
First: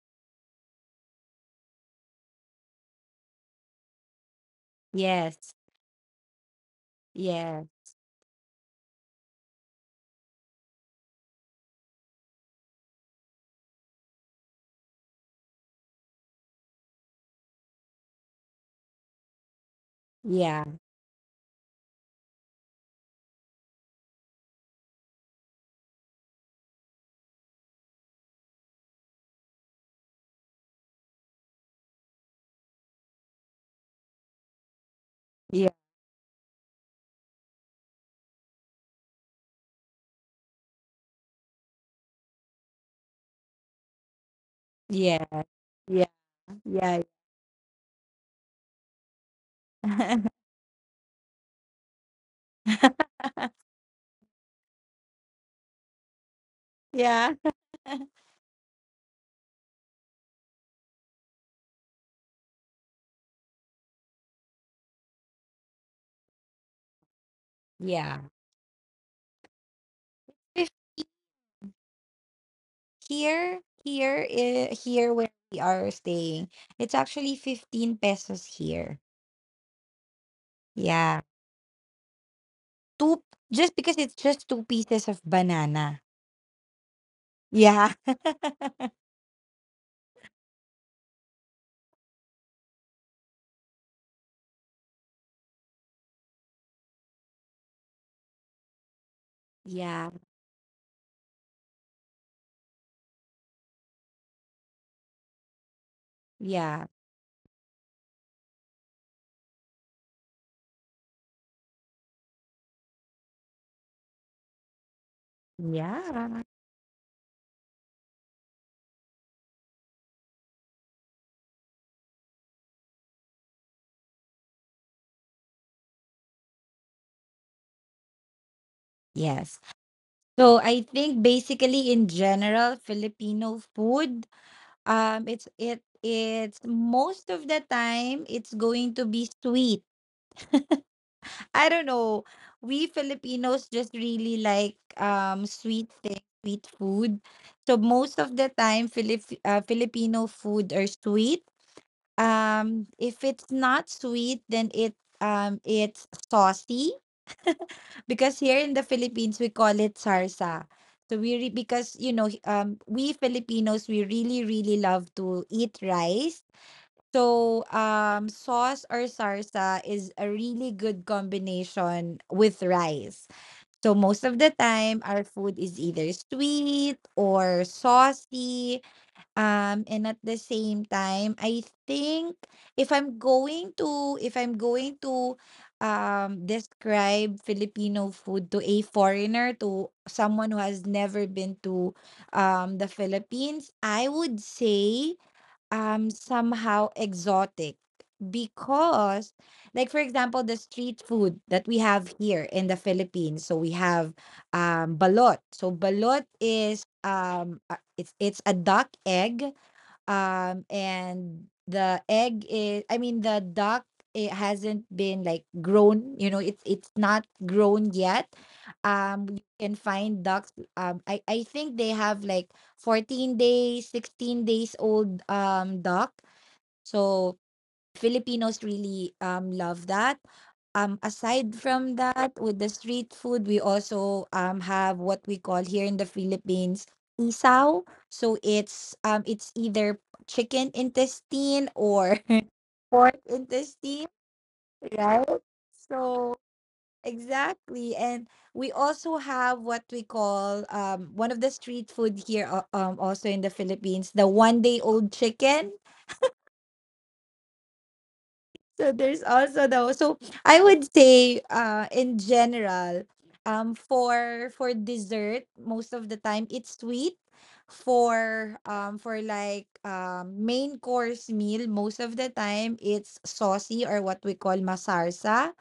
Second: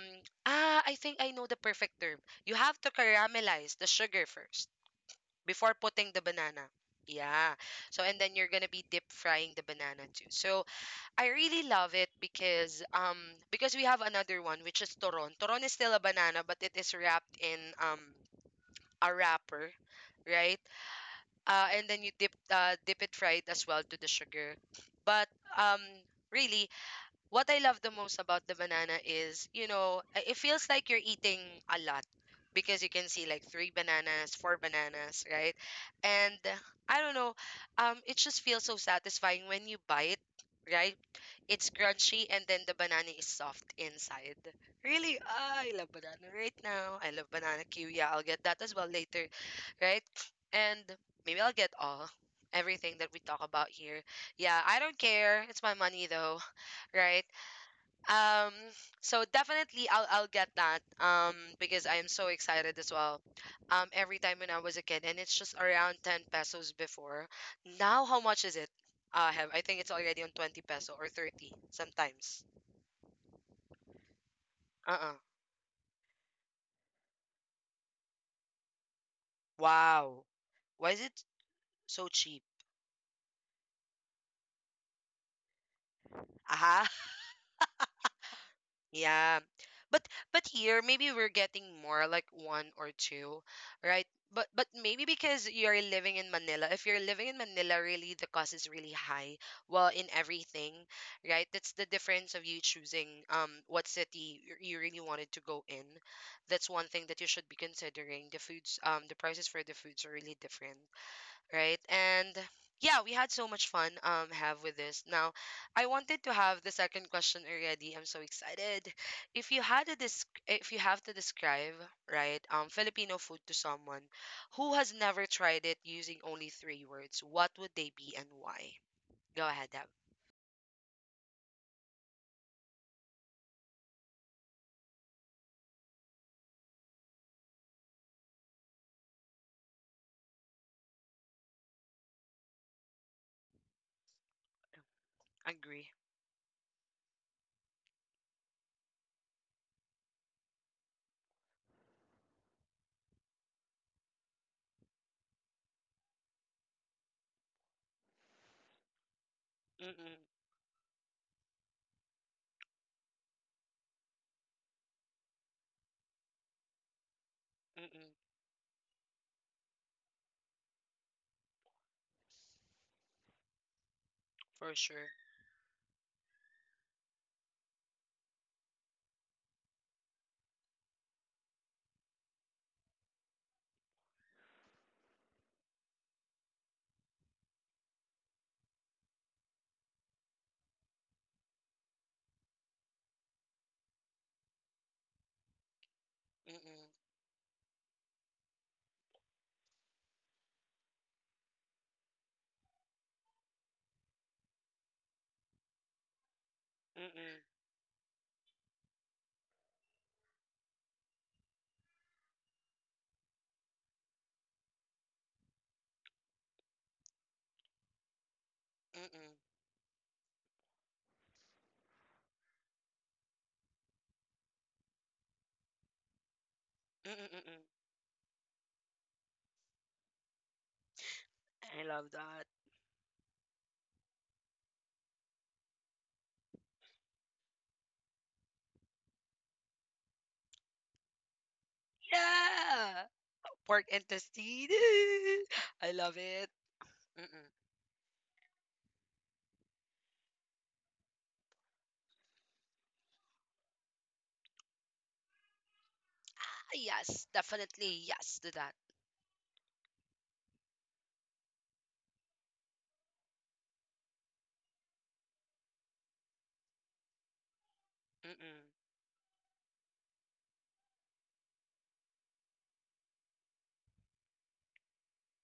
A: ah, I think I know the perfect term. You have to caramelize the sugar first,
B: Yes.
A: before putting the banana. Yeah.
B: Yes.
A: So, and then you're gonna be deep frying the banana too. So I really love it, because um because we have another one, which is Toron. Toron is still a banana, but it is wrapped in um a wrapper, right? Uh, and then you dip uh, dip it, fried as well to the sugar. But um really, what I love the most about the banana is, you know, i- it feels like you're eating a lot, because you can see like three bananas, four bananas, right?
B: Yeah.
A: And uh, I don't know, um, it just feels so satisfying when you bite, right? It's crunchy, and then the banana is soft inside. Really,
B: Yeah. Yeah.
A: ah, I love
B: Yeah.
A: banana right
B: Yeah.
A: now.
B: Yeah.
A: I love banana Q. Yeah, I'll get that as well later, right? And maybe I'll get all, everything that we talk about here. Yeah, I don't care. It's my money though, right?
B: Yeah.
A: Um, so definitely I'll I'll get that. Um, because I am so excited as well. Um, every time, when I was a kid, and it's just around ten pesos before. Now
B: Yeah.
A: how much is it? Uh, have, I think it's already on twenty
B: Fif-
A: peso or thirty sometimes.
B: Here, here, i- here
A: Uh-uh.
B: where we are staying, it's actually fifteen pesos here.
A: Wow. Why is
B: Yeah.
A: it so cheap?
B: Two, just because it's just two pieces of banana.
A: Aha.
B: Yeah.
A: Yeah. But but here, maybe we're getting more, like one or two, right? But but maybe because you're living in Manila. If you're living in Manila, really the cost is really high. Well, in
B: Yeah.
A: everything, right? That's the difference of you choosing um what city you you really wanted to go in. That's
B: Yeah.
A: one thing that you should be considering. The foods, um, the prices for the foods are really different, right? And yeah, we had so much fun um have with this. Now, I wanted to
B: Yeah.
A: have the second question already. I'm so excited. If you had to dis- If you have to describe, right, um Filipino food to someone who has never tried it, using only three words, what would they be, and why? Go
B: Yes.
A: ahead, Deb.
B: So I think basically, in general, Filipino food. Um, it's it it's most of the time it's going to be sweet. I don't know. We Filipinos just really like um sweet
A: Agree.
B: things, sweet food. So most of the time, Filip uh, Filipino food are sweet. Um, if it's not sweet, then it um it's saucy, because here in the Philippines we call it
A: Mm-mm,
B: sarsa. So we re- because you know h- um we Filipinos we really really love to eat rice. So,
A: mm-mm,
B: um, sauce or sarsa is a really good combination with rice. So, most of the
A: for
B: time,
A: sure.
B: our food is either sweet or saucy. Um, and at the same time, I think if I'm going to, if I'm going to, um, describe Filipino food to a foreigner, to someone who has never been to, um, the Philippines, I would say um somehow
A: Mm-mm,
B: exotic. Because, like for example, the street food that we have here in the Philippines, so we have um balot. So balot is
A: mm-mm,
B: um uh, it's it's a duck egg, um and the egg is, I mean, the duck, it hasn't been like grown, you know it's it's not grown yet. Um you
A: mm-mm,
B: can find ducks. Um i i think they have like fourteen days, sixteen days old um duck. So
A: mm-mm, mm-mm.
B: Filipinos really um love that. Um, aside from
A: I love
B: that, with
A: that.
B: the street food, we also um have what we call here in the Philippines, isaw. So it's, um it's either chicken intestine or
A: Yeah!
B: pork
A: Pork
B: intestine,
A: intestine.
B: right?
A: I love
B: So
A: it.
B: exactly, and we also have what we call um one of the street food here, uh, um also in the Philippines, the one day old chicken.
A: Ah, yes, definitely yes to that.
B: So there's also the so I would say, uh in general, um for for dessert most of the time it's sweet, for
A: Mm-mm,
B: um for like um main course meal most of the time it's saucy, or what we call masarsa.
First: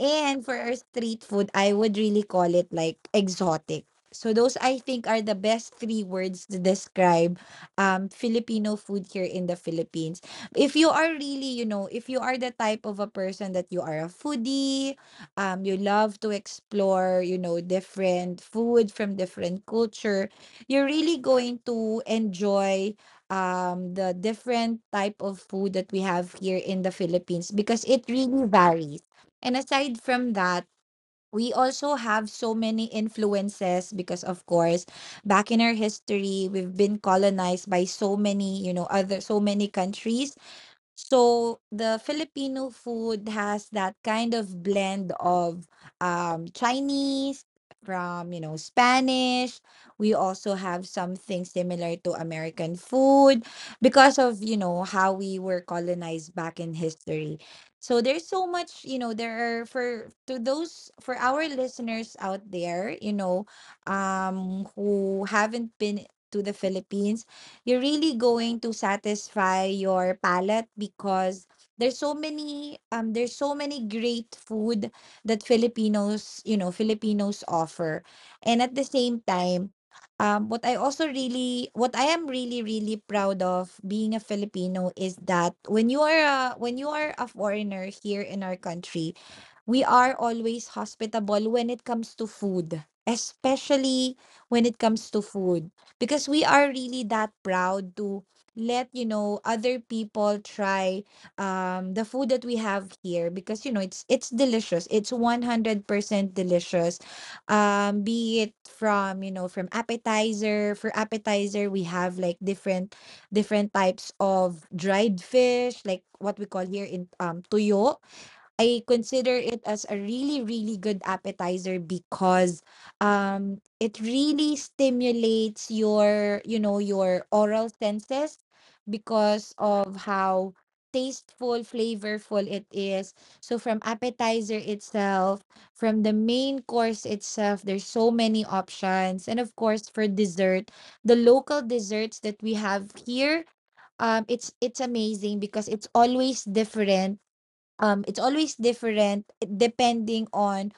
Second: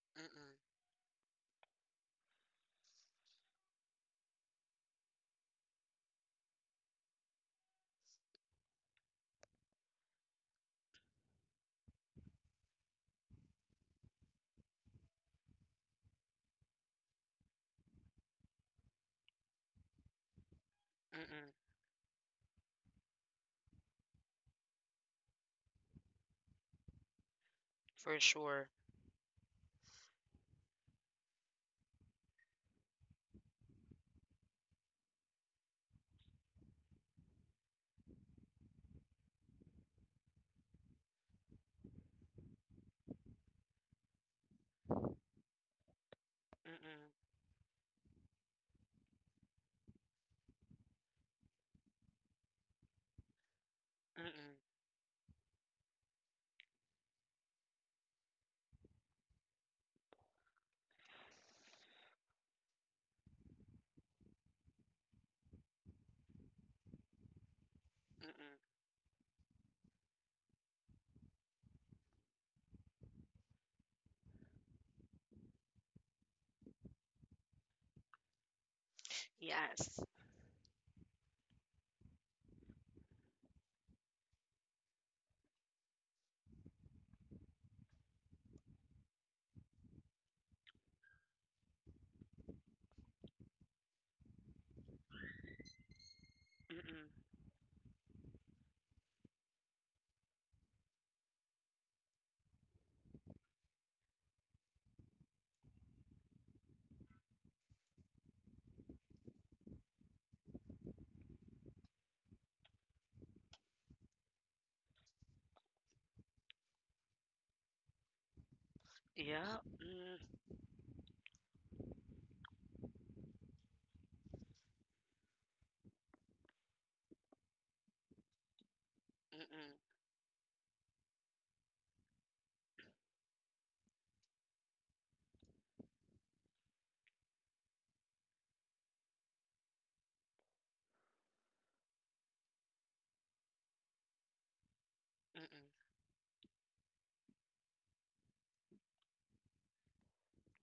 B: And
A: mm-mm,
B: for our street food, I would really call it like exotic. So those, I think, are the best three words to describe um Filipino food here in the Philippines. If you are really, you know, if you are the type of a person that you are a foodie, um you love to explore, you know, different food from different culture, you're really
A: mm-mm,
B: going to enjoy um the different type of food that we have here in the Philippines, because it
A: for
B: really
A: sure.
B: varies. And aside from that, we also have so many influences because, of course, back in our history, we've been colonized by so many, you know, other so many countries. So the Filipino food has that kind of blend of, um,
A: Mm-mm,
B: Chinese, from you know Spanish. We also have something similar to American food because of, you
A: mm-mm,
B: know how we were colonized back in history. So there's so much, you know there are for to those for our listeners out there, you know um who haven't been to the Philippines. You're really going
A: mm-mm,
B: to satisfy your palate because there's so many um there's so many great food that Filipinos, you know, Filipinos offer. And at the same time,
A: yes.
B: um what I also really what I am really really proud of being a Filipino is that, when you are a, when you are a foreigner here in our country, we are always hospitable when it comes to food, especially when it comes to food, because we are really
A: Mm-mm,
B: that proud to let you know other people try um the food that we have here. Because, you know it's it's delicious, it's one hundred percent delicious. Um be it from, you know from appetizer. For appetizer we have like different different types of dried fish, like what we call here in, um tuyo. I consider it
A: yeah.
B: as a really,
A: Mm,
B: really good appetizer because um it really stimulates your, you know, your oral senses, because
A: mm-mm,
B: of how tasteful, flavorful it is. So, from appetizer itself, from the main course itself, there's so many options. And of course, for dessert, the local desserts that we have here, um it's it's amazing because
A: mm-mm,
B: it's always different. Um it's always different depending on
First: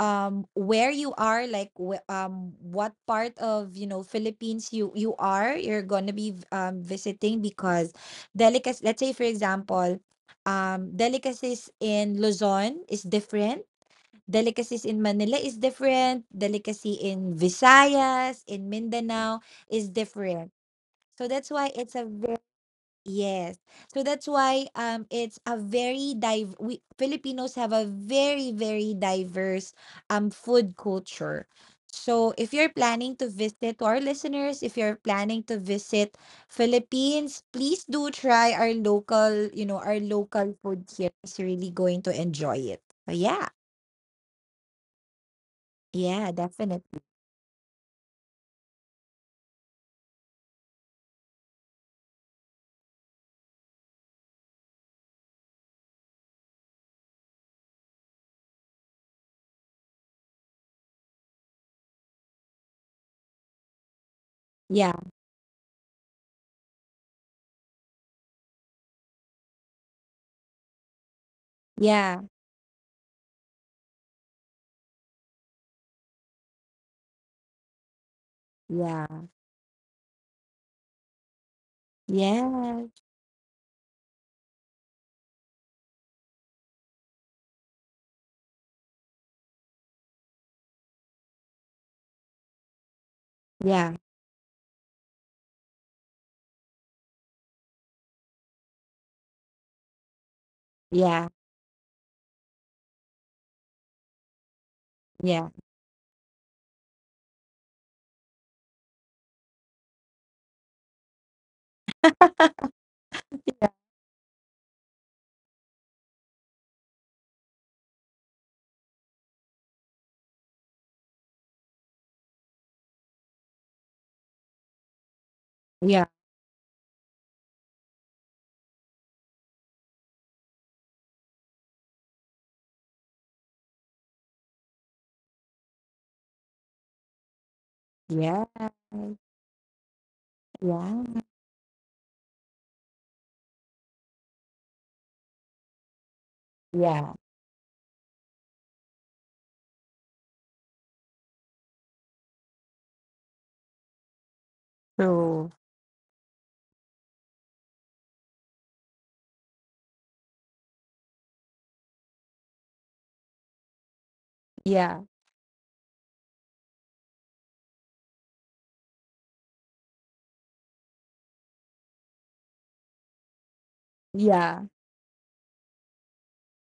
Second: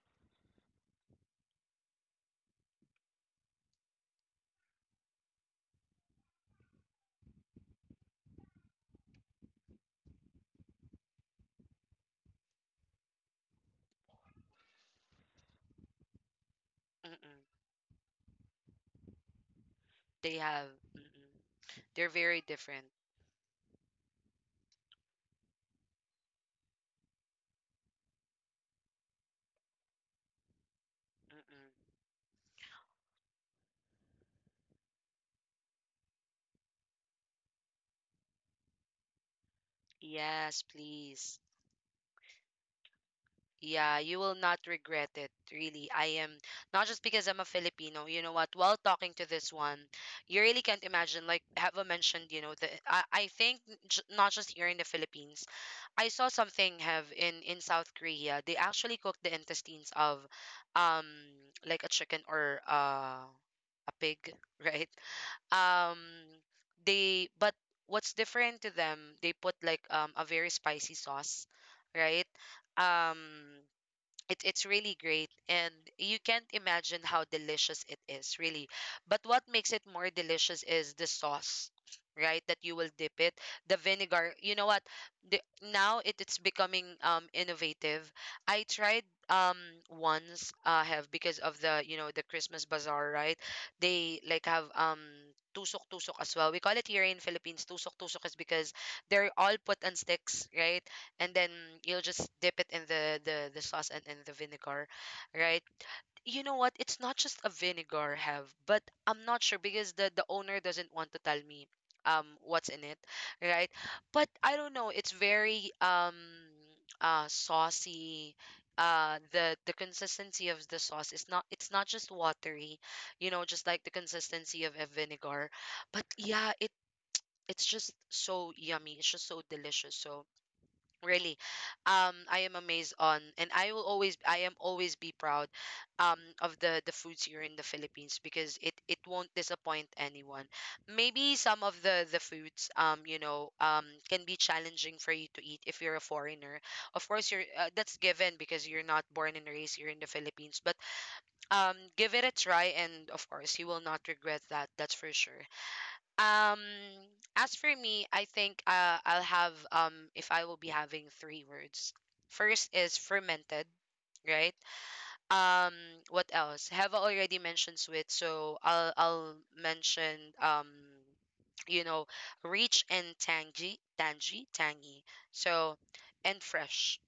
B: um where you are, like wh- um what part of, you know Philippines, you you are, you're gonna be v- um visiting, because delicacies, let's say for example, um delicacies in Luzon is different, delicacies in Manila is different, delicacy in
A: mm-mm.
B: Visayas, in Mindanao, is
A: They
B: different.
A: have.
B: So that's why
A: Mm-mm.
B: it's a
A: They're very different.
B: Yes. So that's why um it's a very dive we Filipinos have a very very diverse um food culture.
A: Mm-mm.
B: So if you're planning to visit to our listeners, if you're planning to visit Philippines, please do try our local, you know, our local
A: Yes,
B: food here. It's
A: please.
B: really going to enjoy it. So yeah.
A: Yeah, you will not regret it, really. I
B: Yeah,
A: am, not
B: definitely.
A: just because I'm a Filipino, you know what? While talking to this one, you really can't imagine, like Heva mentioned, you know, the I, I think, j not just here in the Philippines, I saw something have in in South Korea. They actually cook the intestines of um like a chicken or uh a pig, right?
B: Yeah.
A: Um they, but what's different to them, they put like um a very spicy sauce, right?
B: Yeah.
A: Um it, it's really great, and you can't imagine how delicious it is, really. But
B: Yeah.
A: what makes it more delicious is the sauce, right, that you will
B: Yeah.
A: dip it, the vinegar. You know what the, now it, it's becoming um innovative. I tried um once uh have, because of the, you know, the Christmas bazaar, right?
B: Yeah.
A: They like have um tusok tusok as well. We call it here in Philippines tusok tusok, is because they're all put on sticks, right? And
B: Yeah.
A: then you'll just dip it in the the, the sauce and in the vinegar, right?
B: Yeah.
A: You know what, it's not just a vinegar have, but I'm not sure because the the owner doesn't want to tell me um what's in it, right? But I don't know, it's very um uh saucy. Uh the the consistency of the sauce is not, it's not just watery, you know, just like the consistency of a vinegar. But yeah, it, it's just so yummy, it's just so delicious. So really, um I am amazed on, and i will always i am always be proud um of the the foods here in the Philippines, because
B: Yeah.
A: it it won't
B: Yeah.
A: disappoint anyone.
B: Yeah.
A: Maybe some of the the foods, um you know, um can be challenging for you to eat if you're a foreigner. Of course
B: Yeah.
A: you're uh, that's given, because you're not born and raised here in the Philippines. But um give it a try, and of course you will not regret that, that's for sure.
B: True.
A: um, as for me, I think uh, I'll have um if I will be having three words. First is fermented, right?
B: Yeah.
A: Um, what else? Have already mentioned sweet, so I'll I'll mention, um, you know, rich and tangy, tangy,
B: Yeah.
A: tangy. So, and fresh.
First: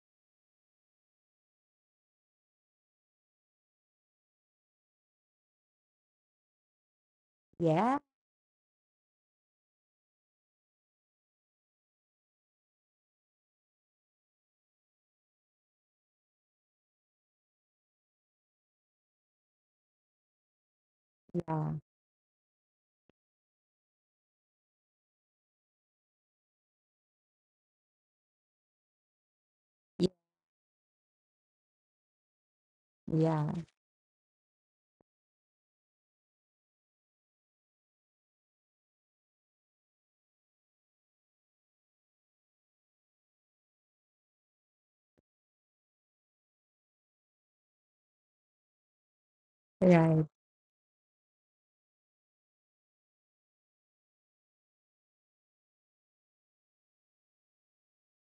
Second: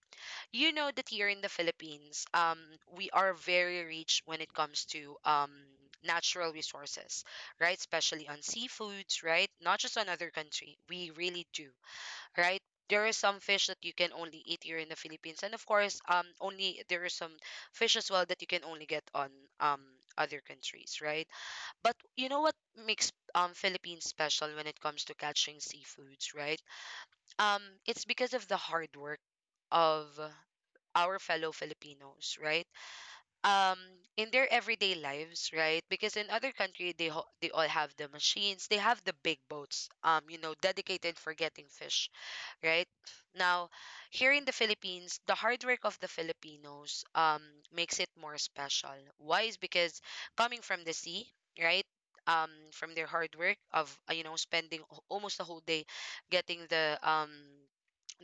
A: You know that here in the Philippines, um, we are very rich when it comes to, um, natural resources, right?
B: Yeah.
A: Especially on seafoods, right? Not just on other country. We really do, right? There are some fish that you can only eat here in the Philippines, and of course, um, only there are some fish as well that you can only get on um other countries, right?
B: Yeah.
A: But you know what makes um Philippines special when it comes to catching seafoods, right? Um, it's because of the hard work
B: Yeah.
A: of our fellow Filipinos, right?
B: Yeah.
A: Um, in their everyday lives, right? Because in other country, they ho- they all have the machines, they have the big boats, um, you know, dedicated for getting fish, right? Now, here in the Philippines, the hard work of the Filipinos, um, makes it more special. Why is because
B: Right.
A: coming from the sea, right? Um, from their hard work of, uh, you know, spending al- almost a whole day getting the um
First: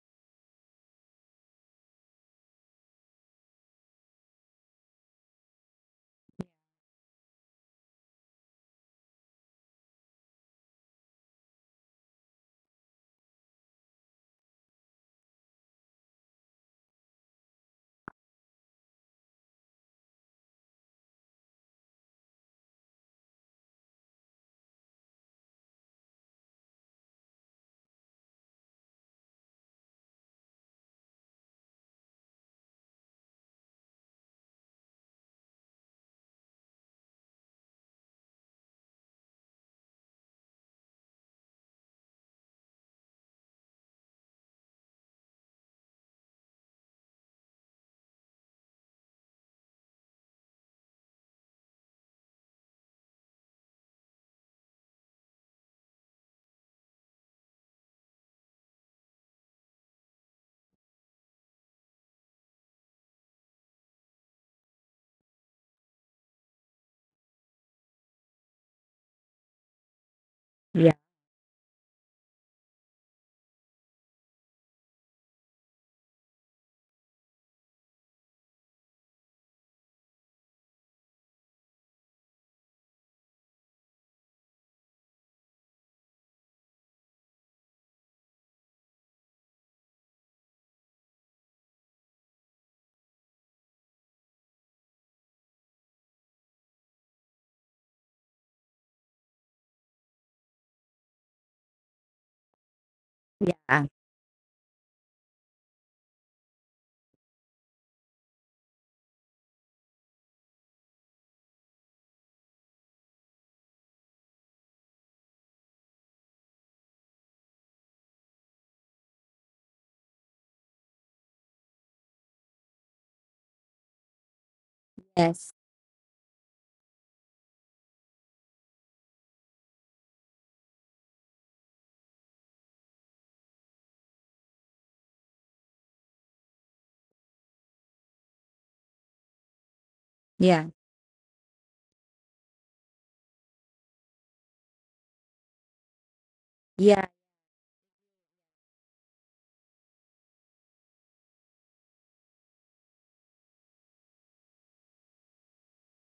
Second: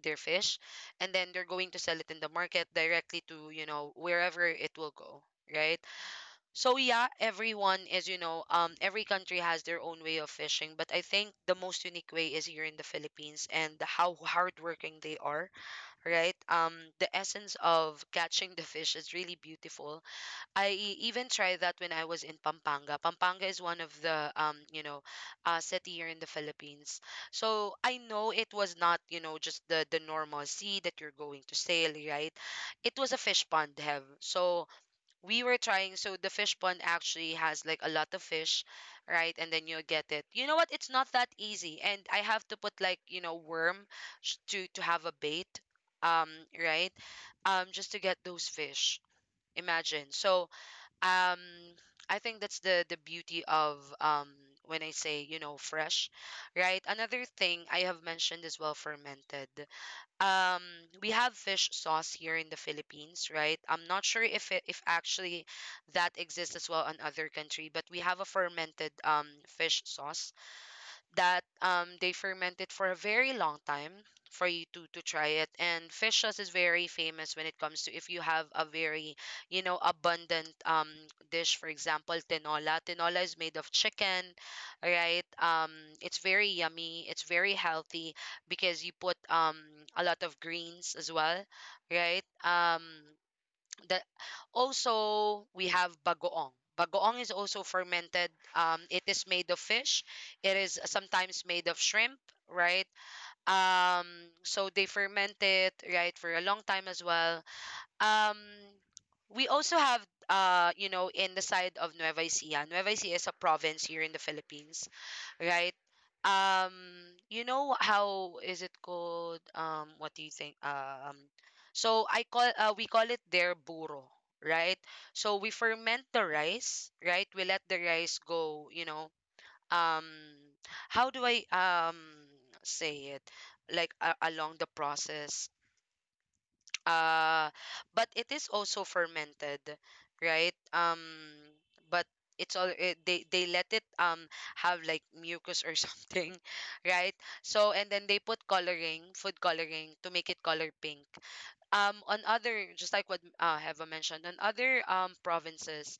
A: their fish, and then they're going to sell it in the market directly to, you know, wherever it will go, right? So yeah, everyone is, you know, um, every country has their own way of fishing, but I think the most unique way is here in the Philippines and how hardworking they are, right? Um, the essence of catching the fish is really beautiful. I e, even tried that when I was in Pampanga. Pampanga is one of the, um, you know, uh, city here in the Philippines. So I know it was not, you know, just the the normal sea that you're going to sail, right? It was a fish pond, have. So we were trying, so the fish pond actually has like a lot of fish, right? And then you get it, you know what, it's not that easy, and I have to put like, you know, worm sh- to to have a bait, um right, um just to get those fish, imagine. So, um I think that's the the beauty of, um when I say, you know, fresh, right? Another thing I have mentioned as well, fermented. um we have fish sauce here in the Philippines, right? I'm not sure if it, if actually that exists as well in other country, but we have a fermented um fish sauce
B: Yeah.
A: that, um, they ferment it for a very long time for you to to try it. And fish sauce is very famous when it comes to, if you have a very, you know, abundant um dish. For example, tinola. Tinola is made of chicken, right? um it's very yummy, it's very healthy, because you put um a lot of greens as well, right? um that, also we have bagoong. Bagoong is also fermented. Um, it is made of fish. It is sometimes made of shrimp, right?
B: Yeah.
A: Um, so they ferment it, right, for a long time as well. um we also have, uh you know, in the side of Nueva Ecija. Nueva Ecija is a province here in the Philippines, right? Um you know how is it called, um what do you think, um so I call, uh, we call it their burro, right? So we
B: Yes.
A: ferment the rice, right? We let the rice go, you know. Um how do I um say it, like, uh, along the process, uh but it is also fermented, right?
B: Yeah.
A: um but it's all it, they they let it um have like mucus or something,
B: Yeah.
A: right? So, and then they put coloring, food coloring, to make it color pink. um on other, just like what, uh, Heva mentioned, on other um provinces,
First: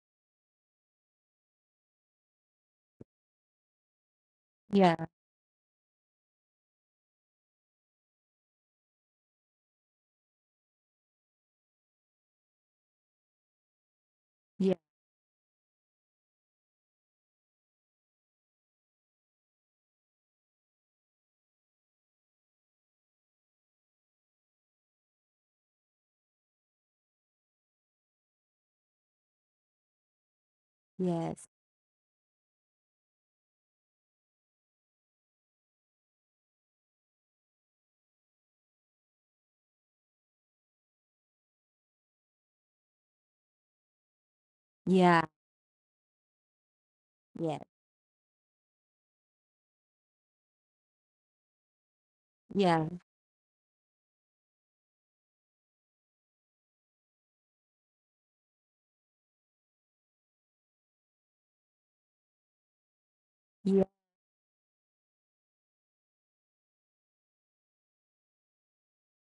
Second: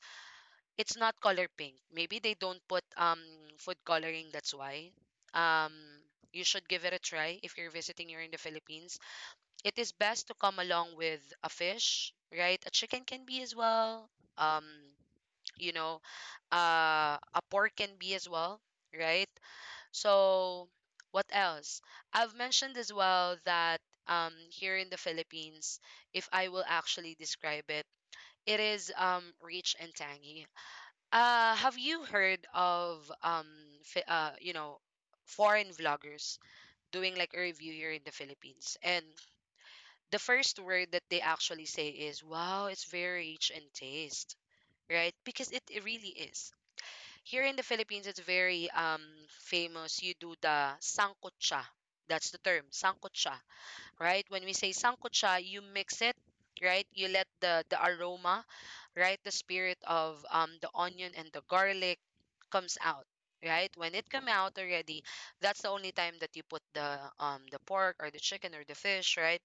A: it's not color pink. Maybe they don't put um food coloring, that's why.
B: Yeah.
A: um you should give it a try if you're visiting here in the Philippines. It is best to come along with a fish, right? A chicken can be as well. Um,
B: Yeah.
A: you know, uh, a pork can be as well, right? So, what else? I've mentioned as well that, um, here in the Philippines, if I will actually describe it, it is, um, rich and tangy.
B: Yes.
A: Uh, have you heard of, um, fi- uh, you know, foreign vloggers doing like a review here in the Philippines? And the first word that they actually say is, wow, it's very rich in taste, right?
B: Yeah.
A: Because it, it really is. Here in the
B: Yeah.
A: Philippines, it's very, um, famous. You do the sangkutsa. That's the term,
B: Yeah.
A: sangkutsa, right? When we say sangkutsa, you mix it, right? You let the, the aroma, right? The spirit of, um, the onion and the garlic comes out. Right
B: Yeah.
A: when it come out already, that's the only time that you put the um the pork or the chicken or the fish, right?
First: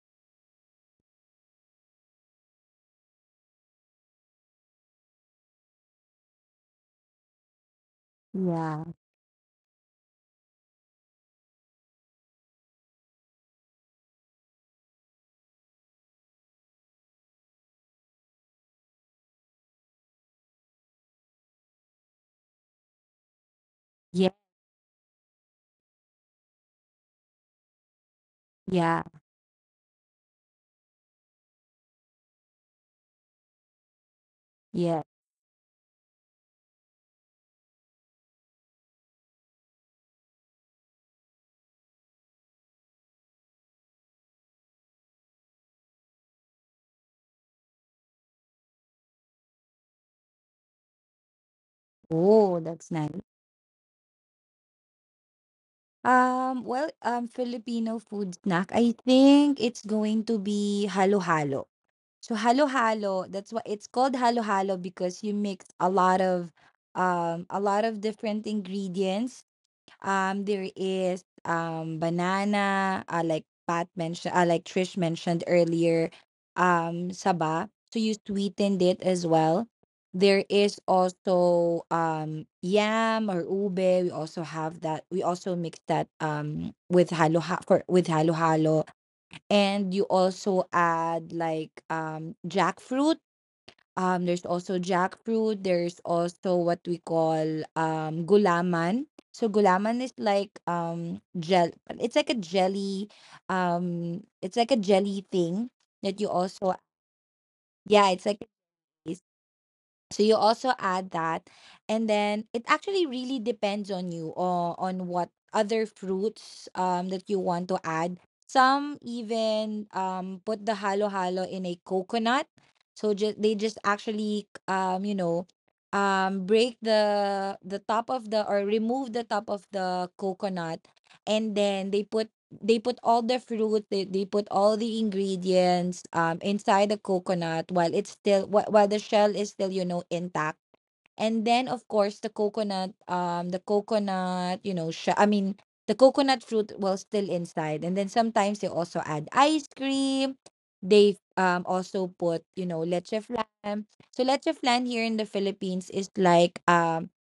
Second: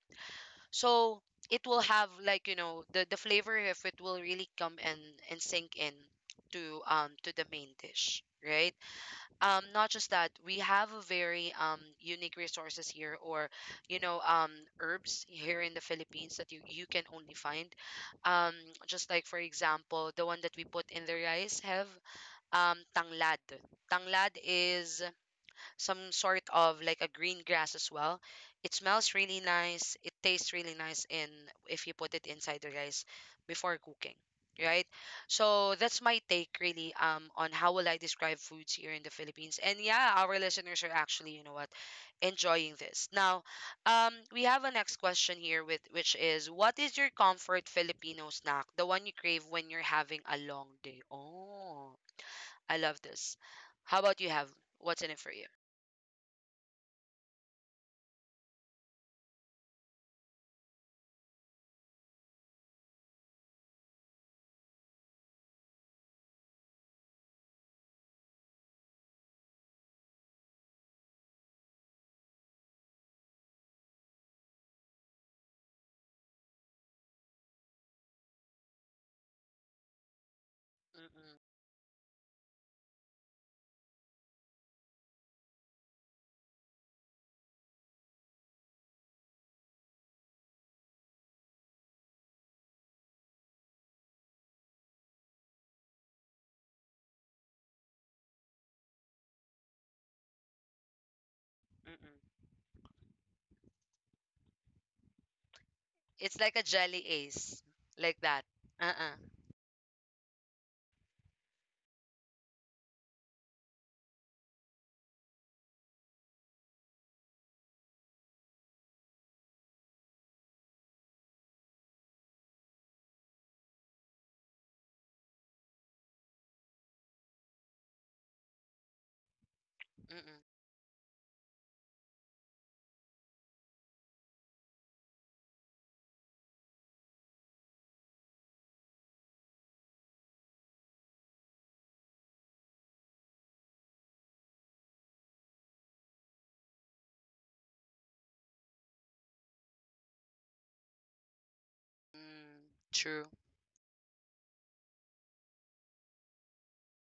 A: So it will have like, you know, the the flavor, if it will really come and and sink in to, um to the main dish, right?
B: Yeah.
A: Um, not just that, we have a very um unique resources here, or you know, um herbs here in the Philippines that you you can only find. Um, just like for example, the one that we put in the rice have, um tanglad.
B: Yeah.
A: Tanglad is some sort of like a green grass as well. It
B: Yeah.
A: smells really nice. It tastes really nice in, if you put it inside the rice before cooking, right?
B: Yeah.
A: So that's my take, really, um on how will I describe foods here in the Philippines. And yeah, our listeners are actually, you know what, enjoying this. Now, um we have a next question here with, which is, what is your comfort Filipino snack? The one you crave when you're having a long day. Oh,
B: Oh,
A: I
B: that's
A: love
B: nice.
A: this. How about you have, what's in it for you?
B: Um, well, um, Filipino food snack. I think it's going to be halo-halo. So halo-halo, that's why it's called halo-halo, because you mix a lot of um a lot of different ingredients. Um, there is um banana, uh, like Pat mentioned, uh, like Trish mentioned earlier, um, saba. So you sweetened it as well. There is also um yam or ube. We also have that. We also mix that um with halo ha- for with halo halo, and you also add like um jackfruit. Um, there's also jackfruit. There's also what we call um gulaman. So gulaman is like um gel. It's like
A: Mm-mm.
B: a jelly. Um, it's like a jelly thing that you
A: It's like a
B: also.
A: jelly ace,
B: Yeah,
A: like
B: it's like,
A: that. Uh-uh.
B: so you also add that, and then it actually really depends on you, or on what other fruits um that you want to add. Some even um put the halo halo in a coconut. So, just they just actually, um you know um break the the top of the, or remove the top of the
A: Mm-mm.
B: coconut, and then they put, they put all the fruit they, they put all the ingredients um inside the coconut while it's still while, while the shell is still, you know intact. And then, of course, the coconut, um the coconut you know sh- I mean, the coconut fruit was still inside. And then sometimes they also add ice cream. They um also put, you
A: Mm,
B: know leche
A: true.
B: flan. So leche flan here in the Philippines is like um.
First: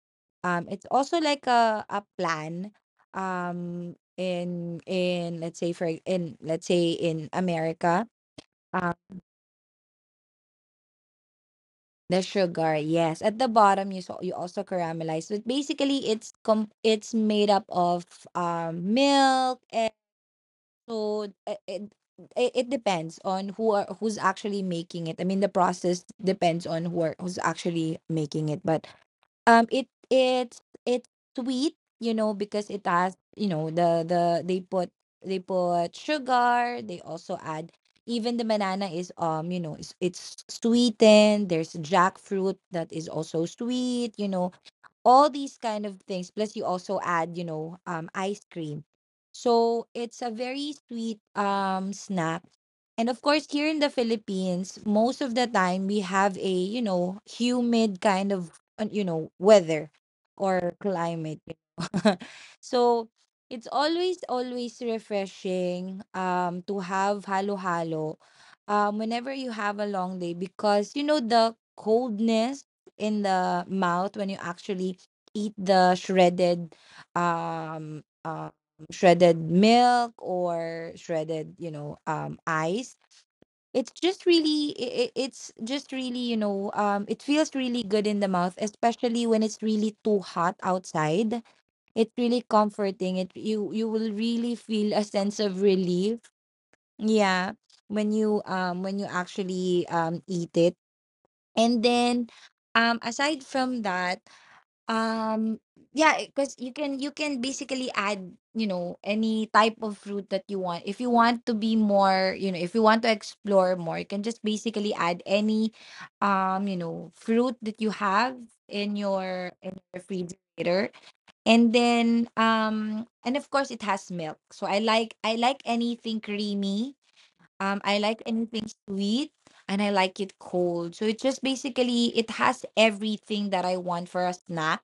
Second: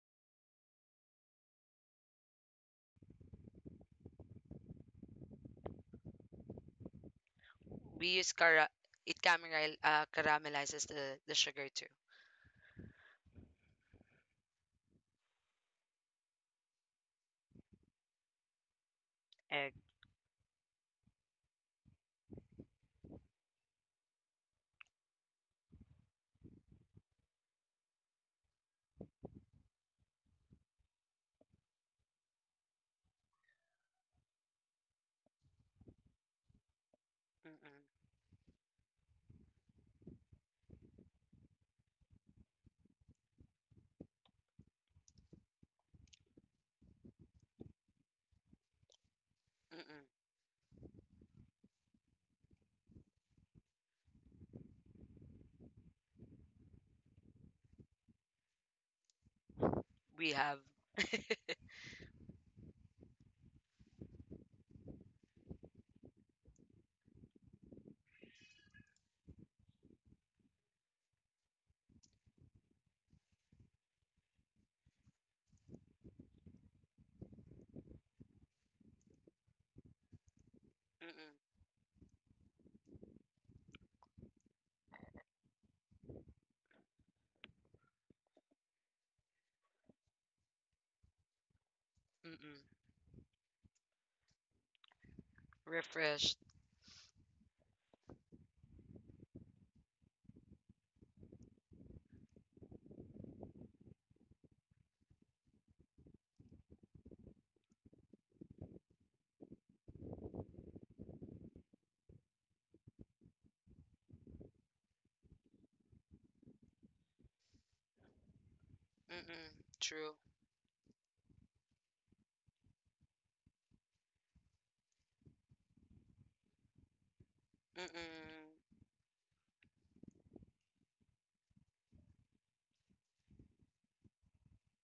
B: Um, it's also like a a plan, um in in let's say for in let's say, in America.
A: We use cara.
B: Um,
A: It caramel, uh, caramelizes the the sugar too.
B: the sugar, yes. At the bottom, you so you also caramelize. But basically it's, com it's made up of um milk
A: Egg.
B: and, so it, it it it depends on, who are who's actually making it. I mean, the process depends on, who are, who's actually making it. But um it it's it's sweet, you know because it has, you know the the they put they put sugar, they also add,
A: Mm-mm.
B: even the banana is um you know it's, it's sweetened, there's jackfruit that is also sweet, you know all these kind of things. Plus you also add, you know um ice cream. So
A: Mm-mm.
B: it's a very sweet um snack. And of course here in the Philippines, most of the time we have a, you know humid kind of, uh, you know weather
A: We have.
B: or climate. So it's always, always refreshing um to have halo halo um whenever you have a long day, because, you know the coldness in the mouth when you actually eat the shredded, um uh, shredded milk or
A: Mm-mm.
B: shredded, you know um ice. It's just really, it, it's just really you know um it feels really good in the mouth, especially when it's really too hot outside. It's really
A: Mm-mm.
B: comforting. It you you will really feel a sense of relief,
A: Refreshed.
B: yeah, when you, um when you actually um eat it. And then, um aside from that, um, yeah, because you can, you can basically add, you know, any type of fruit that you want. If you want to be more, you know, if you want to explore more, you can just basically add any, um, you know, fruit that you have in your
A: Mm-mm.
B: in your
A: True.
B: refrigerator. And then, um and of course it has milk. So I like, I like anything creamy. Um, I like
A: Mm-mm.
B: anything sweet, and I like it cold. So it just basically it has everything that I want for a snack.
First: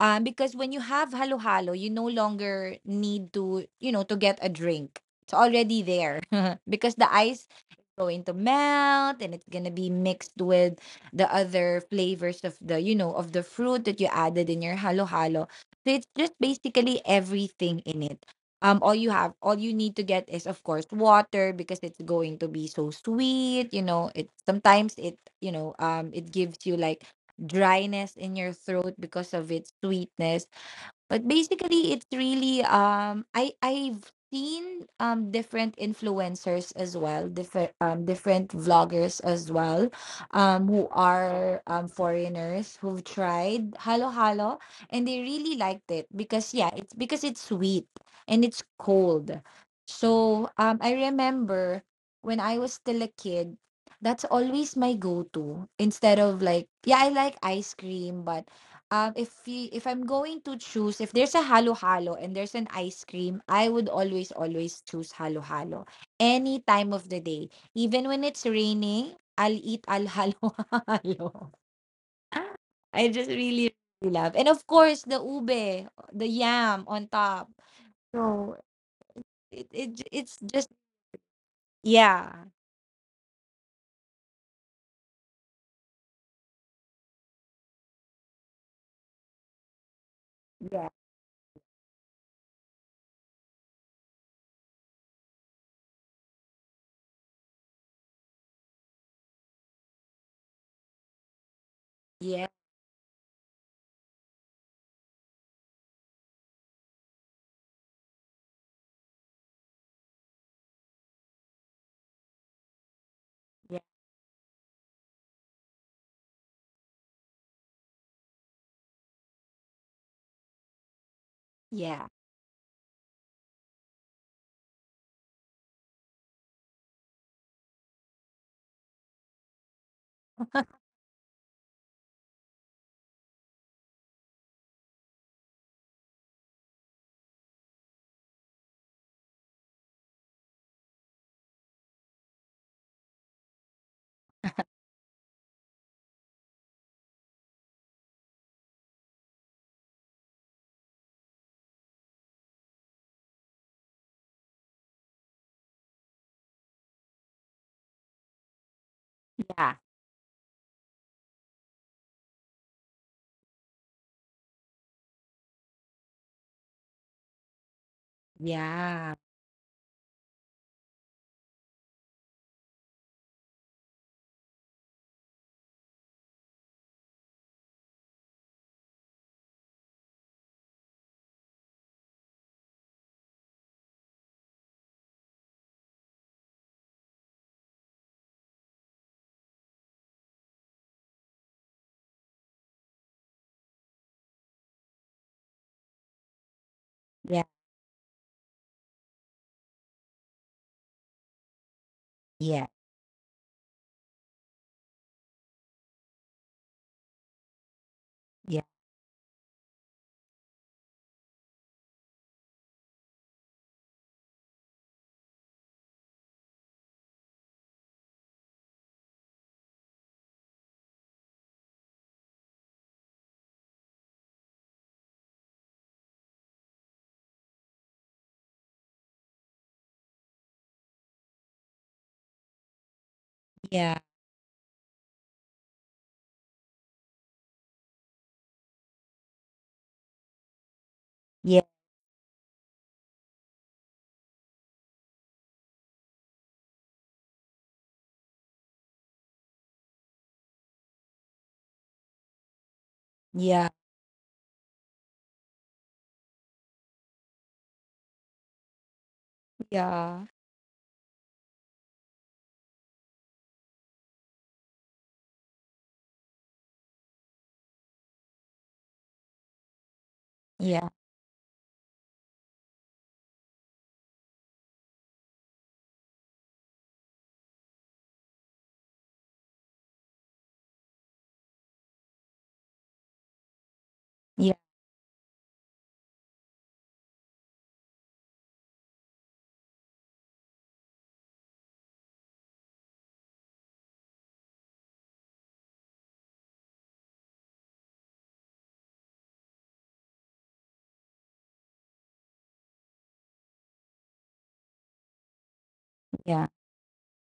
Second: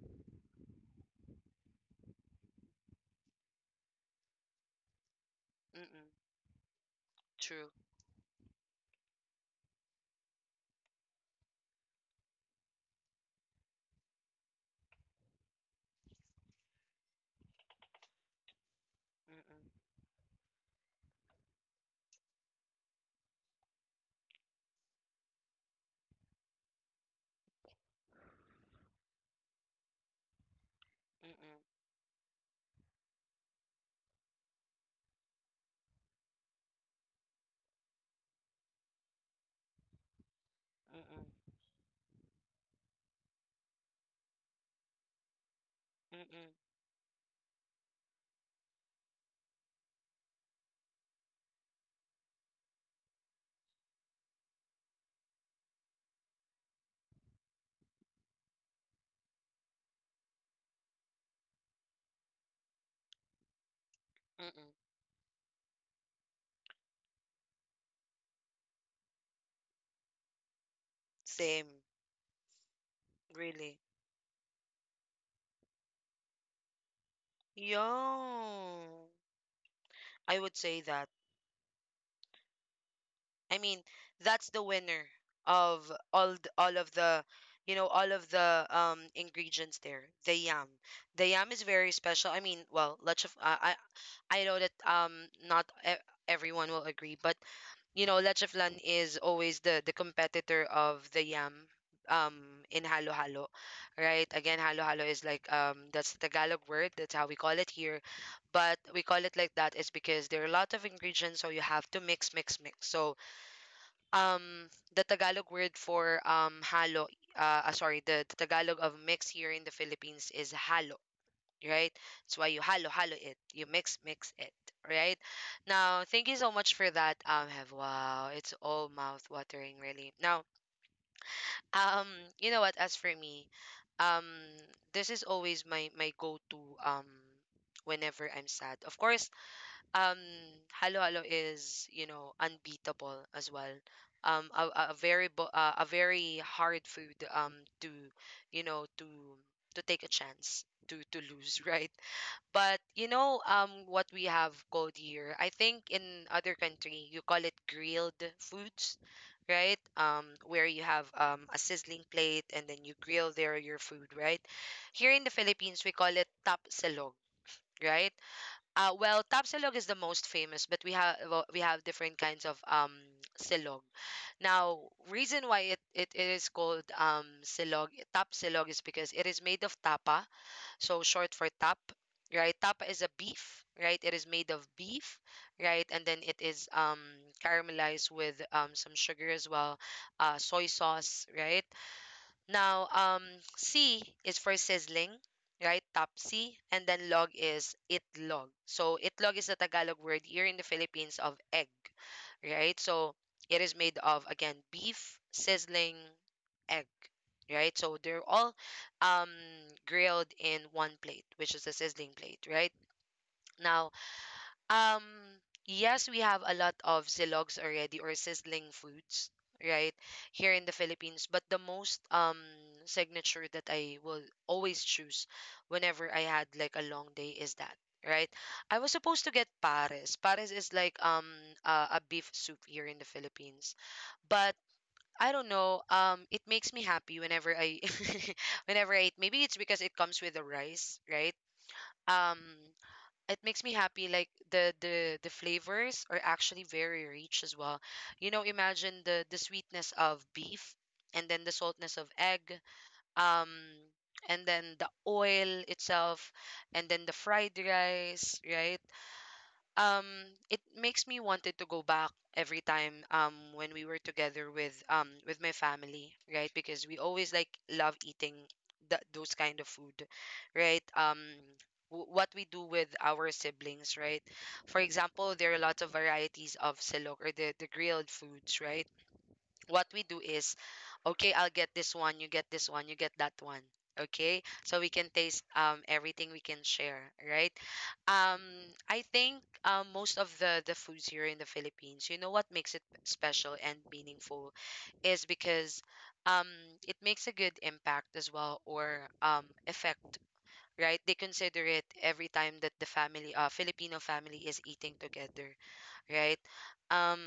B: Um, because when you have halo-halo, you no longer need to, you know, to get a drink. It's already
A: Mm-mm.
B: there because the ice
A: True.
B: going to melt and it's gonna be mixed with the other flavors of the you know of the fruit that you added in your halo halo so it's just basically everything in it. Um all you have, all you
A: Mm-mm.
B: need to get is, of course, water, because it's going to be so sweet. you know it sometimes it you know um it gives you like dryness in your throat, because of its sweetness. But
A: Mm-mm.
B: basically, it's really, um I I've seen um different influencers as well, different, um different vloggers as well, um who
A: Mm-mm.
B: are, um foreigners, who've tried halo halo and they really liked it because,
A: Mm-mm.
B: yeah, it's because it's sweet and it's cold. So um I remember when I was still a kid, that's always my go-to instead of like yeah, I like ice cream, but um, if we, if I'm going to choose, if there's a halo-halo and there's an ice cream, I would always,
A: Mm-mm.
B: always choose halo-halo. Any time of the day. Even when it's raining, I'll eat al halo-halo.
A: Same.
B: I just really,
A: Really.
B: really love. And of course, the ube, the yam on top. So
A: Yo.
B: it, it j- it's
A: I would
B: just
A: say that.
B: yeah.
A: I mean, that's the winner of all th- all of the, you know, all of the um ingredients there. The yam,
B: Yeah.
A: the yam is very special. I mean, well, leche f- uh, I I know that um not e- everyone will agree, but you know, leche flan is always the the competitor of the yam
B: Yeah.
A: um in halo halo. Right, again, halo halo is like, um that's the Tagalog word, that's how we call it here, but we call it like that is because there are a lot of ingredients, so you have to mix mix mix. So
B: Yeah.
A: um the Tagalog word for um halo uh ah, sorry the, the Tagalog of mix here in the Philippines is halo, right?
B: Yeah.
A: That's why you halo halo it, you mix mix it, right? Now, thank you so much for that, um, Have. Wow, it's all mouth watering really. Now, um you know what, as for me, um this is always my my go-to um whenever I'm sad. Of course, um Halo Halo is, you know, unbeatable as well. Um a, a a very bo- uh, a very hard food, um to, you know, to to take a chance to to lose right? But you know, um what we have called here, I think in other country you call it grilled foods, right? Um where you have um a sizzling plate and then you grill there your food, right? Here in the Philippines we call it tap silog, right? uh,
B: Yeah.
A: well, Tapsilog is the most famous, but we have, well, we have different kinds of um silog. Now, reason why it, it is called um silog, Tapsilog, is because it is made of tapa, so short for tap, right? Tapa is a beef, right? It is made of beef, right? And then it is um caramelized with um some sugar as well, uh, soy sauce, right? Now, um, C is for sizzling, right? Topsy. And then log
B: Yeah.
A: is itlog. So itlog is the Tagalog word here in the Philippines of egg,
B: Yeah.
A: right? So it is made of, again, beef, sizzling, egg, right? So they're all um, grilled in one plate, which is the sizzling plate, right? Now, um, yes, we have a lot of silogs already, or sizzling foods, right, here in the Philippines. But the most um signature that I will always choose whenever I had like a long day is that, right? I was supposed to get pares. Pares is like um uh, a beef soup here in the Philippines,
B: Yeah. Yeah.
A: but I don't know. Um, it makes me happy whenever I, whenever I eat. Maybe it's because it comes with the rice, right?
B: Yeah.
A: Um, it makes me happy, like the the the flavors are actually very rich as well. You know, imagine the the sweetness of beef and then the saltness of egg, um
B: Yeah.
A: and then the oil itself, and then the fried rice, right? um
B: Yeah.
A: it makes me wanted to go back every time um when we were together with um with my family, right? Because we always like love eating th- those kind of food, right?
B: Yeah.
A: Um w- what we do with our siblings, right? For example, there are lots of varieties of silog or the, the grilled foods, right? What we do is okay, I'll get this one, you get this one, you get that one. Okay,
B: Yeah.
A: so we can taste um, everything, we can share, right? Um, i think, um, most of the the foods here in the Philippines, you know what makes it special and meaningful is because, um, it makes a good impact as well, or um, effect, right? They consider it every time that the family, uh, Filipino family is eating together, right?
B: Yeah.
A: Um,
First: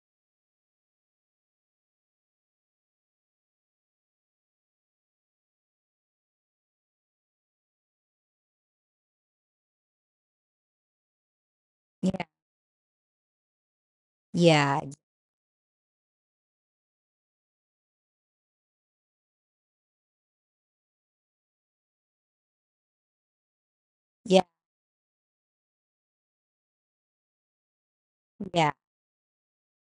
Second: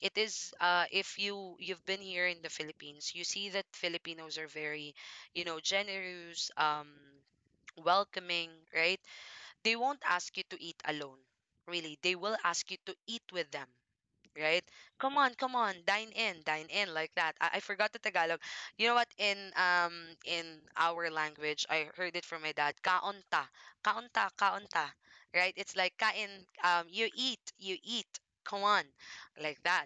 A: it is uh, if you you've been here in the Philippines, you see that Filipinos are very, you know, generous, um, welcoming, right? They won't ask you to eat alone. Really, they
B: Yeah.
A: will ask you to eat with them, right?
B: Yeah.
A: Come on, come on, dine in, dine in, like that. I, I forgot the Tagalog. You know what? In um in our language, I heard it from my dad. Kaunta, kaunta,
B: Yeah.
A: kaunta, right? It's like kain. Um, you eat, you eat. Come
B: Yeah.
A: on, like that.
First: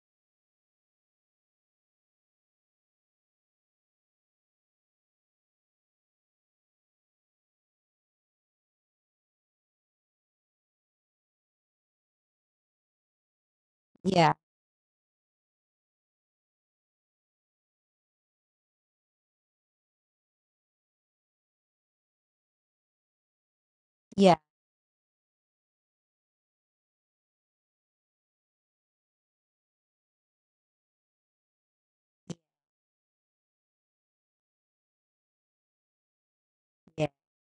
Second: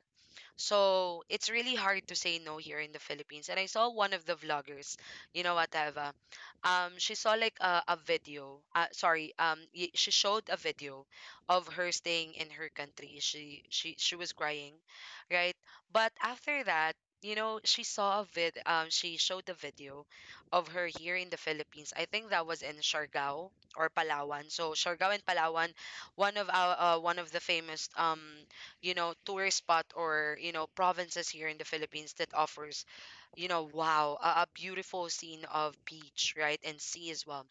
A: So it's really hard to say no here in the Philippines. And I saw one of the vloggers, you know what, Eva? Um, she saw like a, a video. Uh, sorry, um, y- she showed a video of her staying in her country. She she she was
B: Yeah.
A: crying, right? But after that, you know, she saw a vid. Um, she showed the video of her here in the Philippines. I think that was in Siargao or
B: Yeah.
A: Palawan. So Siargao and Palawan, one of our uh, one of the famous um you know, tourist spot, or you know, provinces here in the Philippines, that offers, you know, wow, a, a beautiful scene of beach, right, and
B: Yeah.
A: sea as well.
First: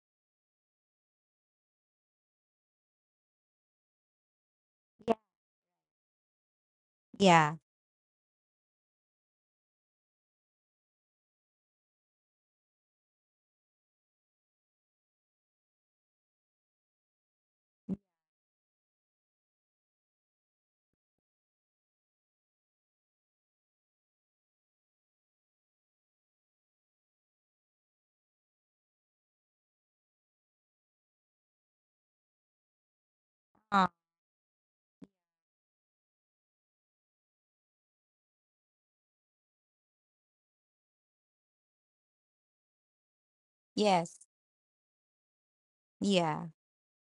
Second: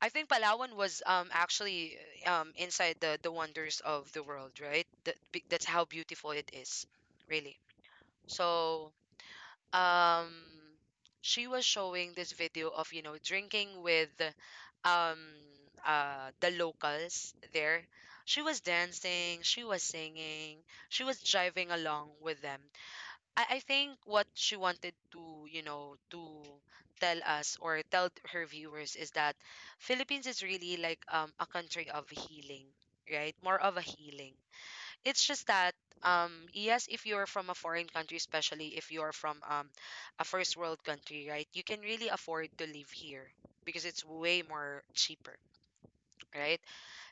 A: I think Palawan was um actually uh, um inside the the wonders of the world, right?
B: Yeah.
A: That, be- that's how beautiful it is,
B: Yeah.
A: really. So um she was showing this video of, you know, drinking with um uh the locals there. She was dancing, she was singing, she was driving along with them. I, I think what she wanted to, you know, to tell us or tell her viewers, is that Philippines is really like, um, a country of healing, right? More of a
B: Uh,
A: healing. It's just that, um yes, if you're from a foreign country, especially if you're from um a first world country, right, you can really afford to live here because it's
B: yes.
A: way more cheaper,
B: Yeah.
A: right?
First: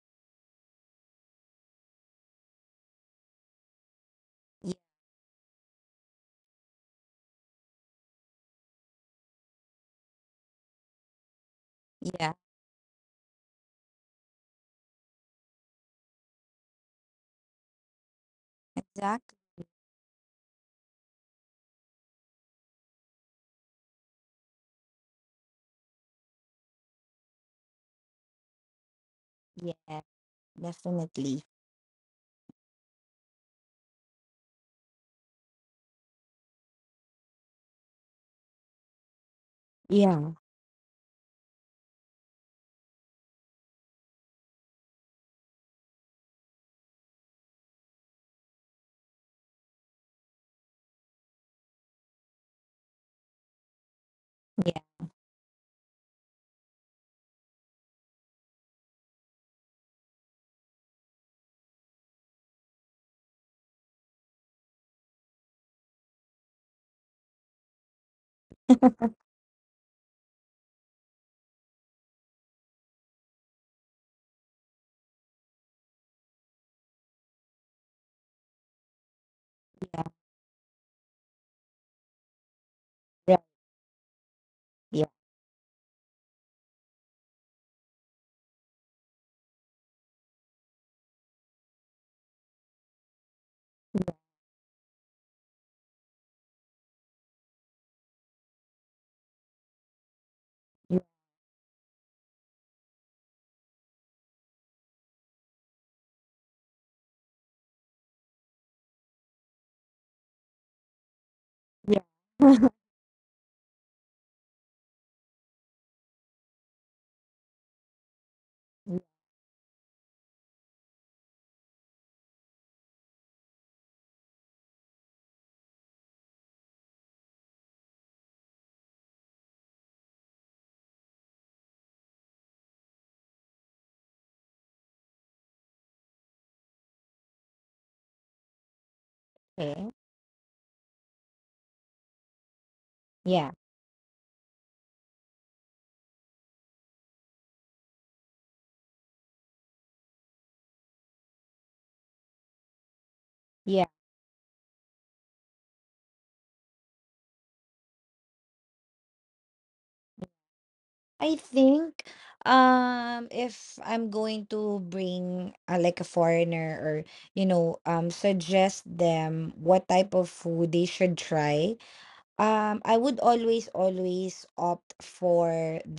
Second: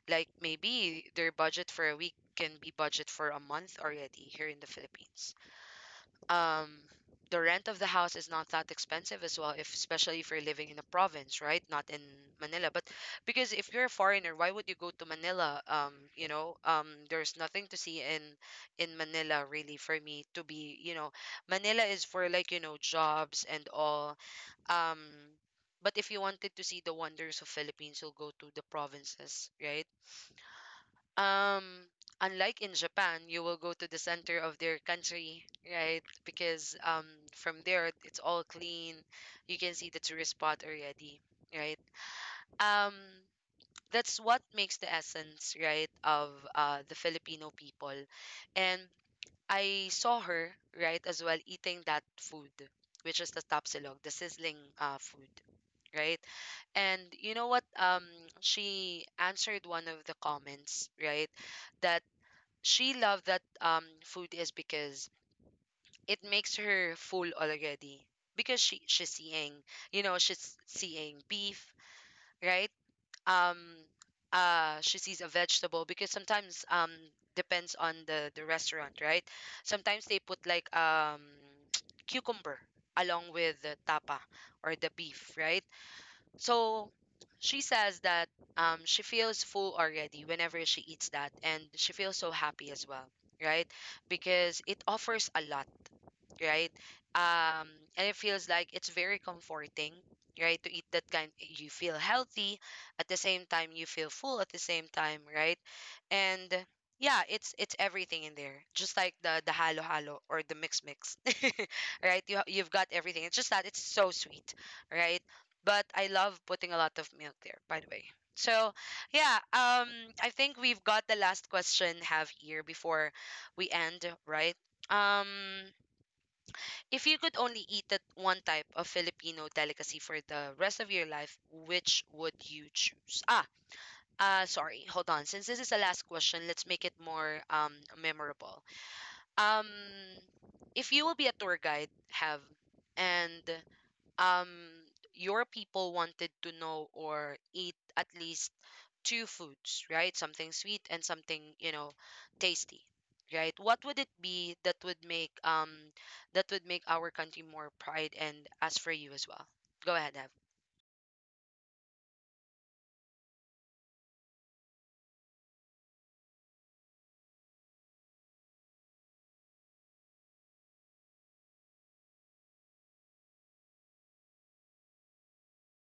A: Like, maybe their budget for a week can be budget for a month already here in the
B: Yeah.
A: Philippines. um the rent of the house is not that expensive as well, if, especially if you're living in a province, right? Not in
B: Yeah.
A: Manila, but because if you're a foreigner, why would you go to Manila? Um you know, um there's nothing to see in in
B: Exactly.
A: Manila, really. For me to be, you know, Manila is for like, you know, jobs and all. um but if you wanted to see the wonders of Philippines, you'll go to the provinces, right?
B: Yeah. Definitely.
A: um, unlike in Japan, you will go to the center of their country, right? Because um, from there, it's all clean. You can see the tourist
B: Yeah.
A: spot already, right? Um, that's what makes the essence, right, of uh, the Filipino people. And I saw her, right, as well, eating that food, which is the tapsilog, the sizzling
B: Yeah.
A: uh, food, right? And you know what? Um, she answered one of the comments, right? That, she loved that um food, is because it makes her full already, because she she's seeing, you know, she's seeing beef, right? um uh she sees a vegetable because sometimes, um, depends on the the restaurant, right? Sometimes they put like, um, cucumber along
B: Right.
A: with the tapa or the
B: Yeah.
A: beef, right? So she says that, um, she feels full already whenever she eats that, and she feels so happy as well, right?
B: Yeah.
A: Because it offers a lot, right? Um, and it feels like it's very comforting, right? To eat
B: Yeah.
A: that kind, you feel healthy at the same time, you feel full at the same time, right? And yeah, it's it's everything in there, just like the the halo halo or the mix mix,
B: Yeah.
A: right? You you've got everything. It's just that it's so sweet, right? But I love putting a lot of milk there, by the way. So yeah, um, I think we've got the last question, Have, here before we end, right? Um, if you could only eat that one type of Filipino delicacy for the rest of your life, which would you choose? Ah, uh, sorry, hold on. Since this is the last question, let's make it more um memorable. Um,
B: okay.
A: if you will be a tour guide, Have, and
B: Yeah.
A: um your people wanted to know or eat at least two foods, right? Something sweet and something, you know, tasty, right? What
B: Yeah.
A: would it be, that would make um, that would make our country more pride, and as for you as well? Go ahead, Have.
B: I think um if I'm going to bring uh, like a foreigner or you know um suggest them what type of food they should try. Um, I would always, always opt for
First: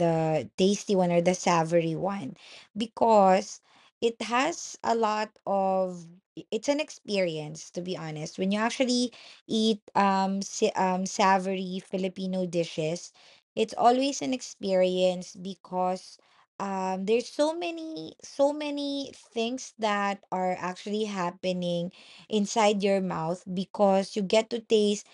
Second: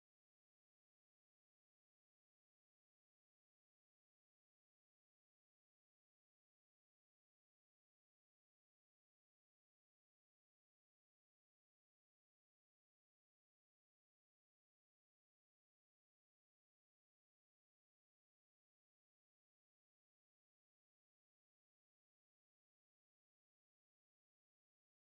B: the tasty one or the savory one because it has a lot of i- it's an experience to be honest. When you actually eat um sa- um savory Filipino dishes, it's always an experience because um there's so many so many things that are actually happening inside your mouth because you get to taste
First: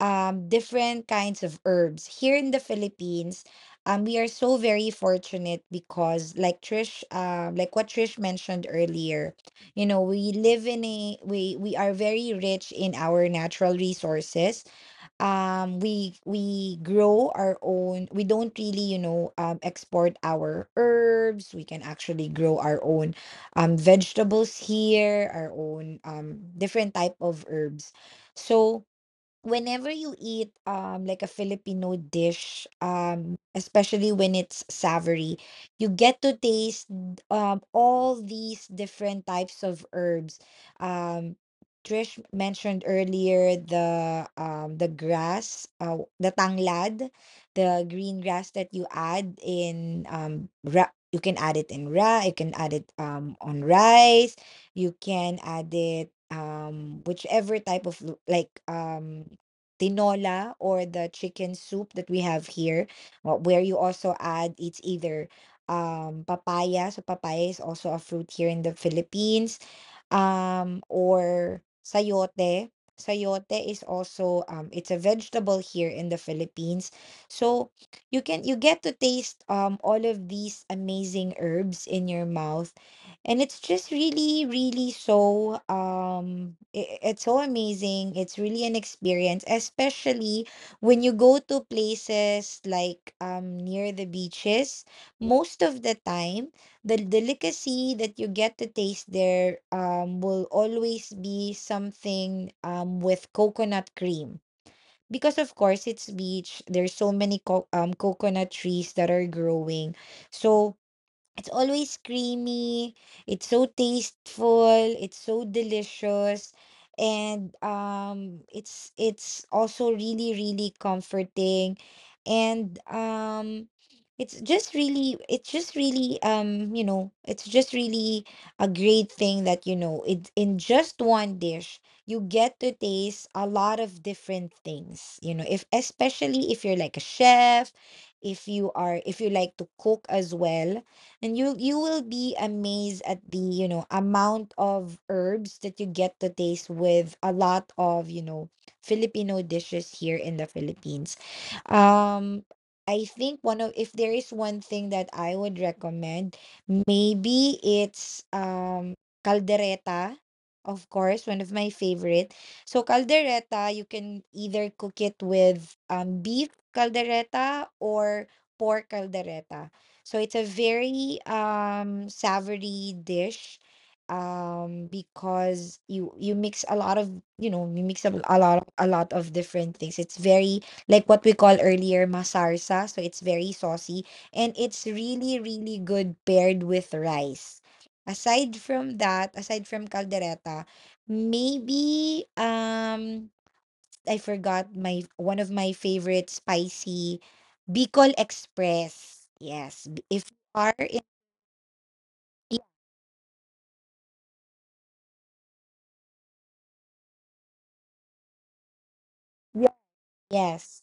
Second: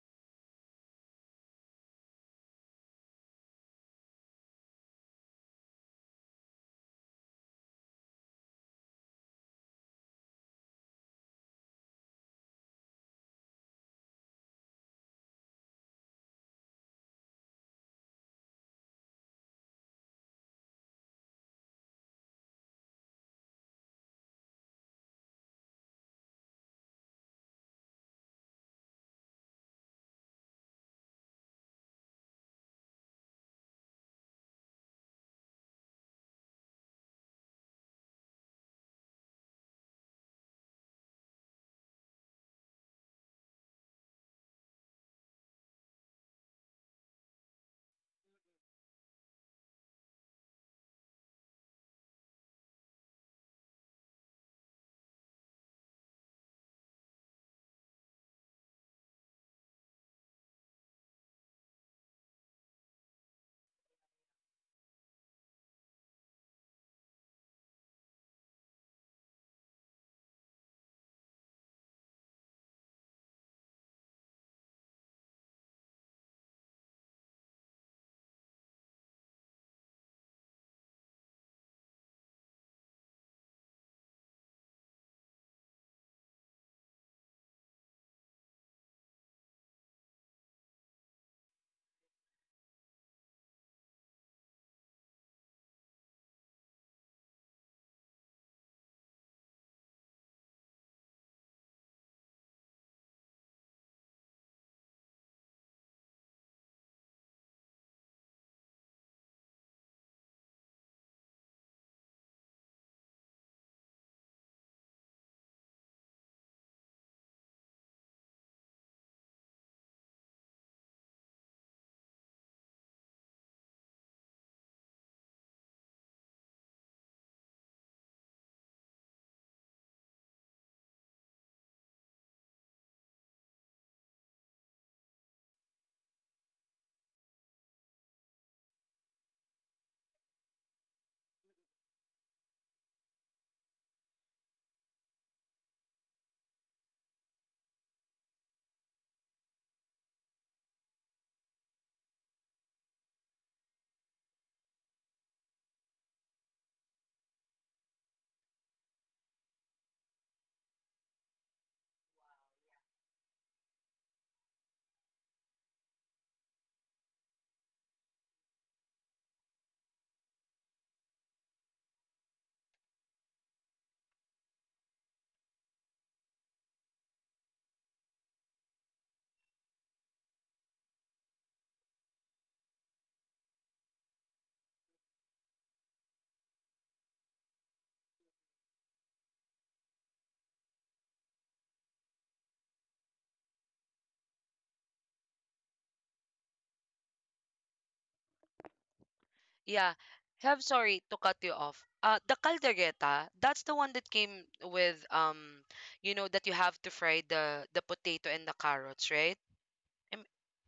B: um, different kinds of herbs. Here in the Philippines, um, we are so very fortunate because, like Trish, um, like what Trish mentioned earlier, you know, we live in a we we are very rich in our natural resources. Um, we we grow our own. We don't really, you know, um, export our herbs. We can actually grow our own um vegetables here, our own um different type of herbs. So whenever you eat um like a Filipino dish, um especially when it's savory, you get to taste um all these different types of herbs. Um Trish mentioned earlier the um the grass, uh, the tanglad, the green grass that you add in um ra- you can add it in ra, you can add it um on rice, you can add it um whichever type of l- like um tinola or the chicken soup that we have here, uh, where you also add it's either um papaya. So papaya is also a fruit here in the Philippines. Um, or sayote. Sayote is also um it's a vegetable here in the Philippines. So you can you get to taste um all of these amazing herbs in your mouth, and it's just really really so um i- it's so amazing. It's really an experience, especially when you go to places like um near the beaches. Most of the time the delicacy that you get to taste there um will always be something um with coconut cream because of course it's beach. There's so many co- um coconut trees that are growing, so it's always creamy. It's so tasteful. It's so delicious. And um it's it's also really really comforting. And um it's just really it's just really um you know it's just really a great thing that you know, it in just one dish you get to taste a lot of different things, you know, if especially if you're like a chef, if you are, if you like to cook as well, and you you will be amazed at the, you know, amount of herbs that you get to taste with a lot of, you know, Filipino dishes here in the Philippines. Um, I think one of, if there is one thing that I would recommend, maybe it's um caldereta, of course, one of my favorite. So caldereta, you can either cook it with um beef caldereta or pork caldereta. So it's a very um savory dish um because you you mix a lot of, you know, you mix a, a lot a lot of different things. It's very like what we call earlier masarsa. So it's very saucy, and it's really, really good paired with rice. Aside from that, aside from caldereta, maybe um I forgot my one of my favorite spicy Bicol Express. Yes, b-
A: Yeah.
B: if you are
A: Have,
B: in
A: sorry to cut you off. Uh, the caldereta, that's the one that came with um, you know, that you have to fry the the potato and the carrots, right?
B: yeah,
A: Am-
B: yes,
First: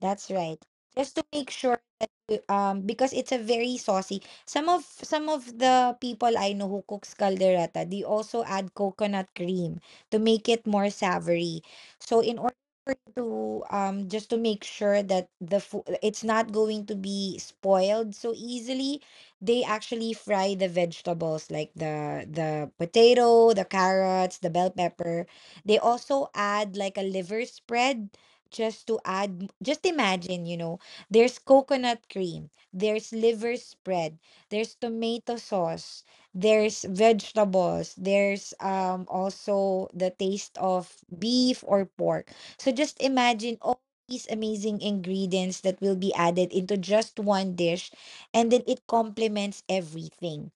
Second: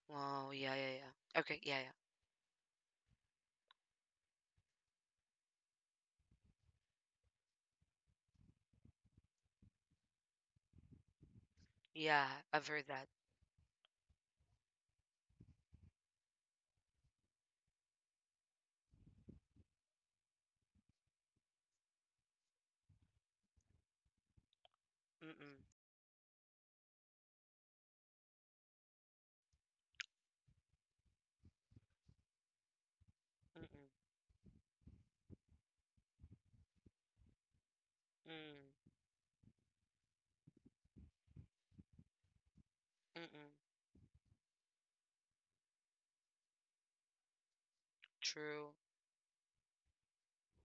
B: that's
A: Oh,
B: right.
A: yeah, yeah, yeah.
B: Just to make
A: Okay, yeah,
B: sure.
A: yeah.
B: Uh, um because it's a very saucy, some of some of the people I know who cooks caldereta, they also add coconut cream to make it more savory. So
A: Yeah,
B: in order
A: I've heard
B: for
A: that.
B: you to um just to make sure that the food it's not going to be spoiled so easily, they actually fry the vegetables like the the potato, the carrots, the bell pepper.
A: Mm-mm,
B: They also add like a liver spread just to add, just imagine, you know, there's coconut cream. There's liver
A: mm-mm,
B: spread. There's tomato sauce. There's vegetables.
A: mm,
B: There's um also the taste of beef or pork. So just
A: mm-mm.
B: imagine all these amazing ingredients that will be added into just one dish, and then
A: True,
B: it complements everything.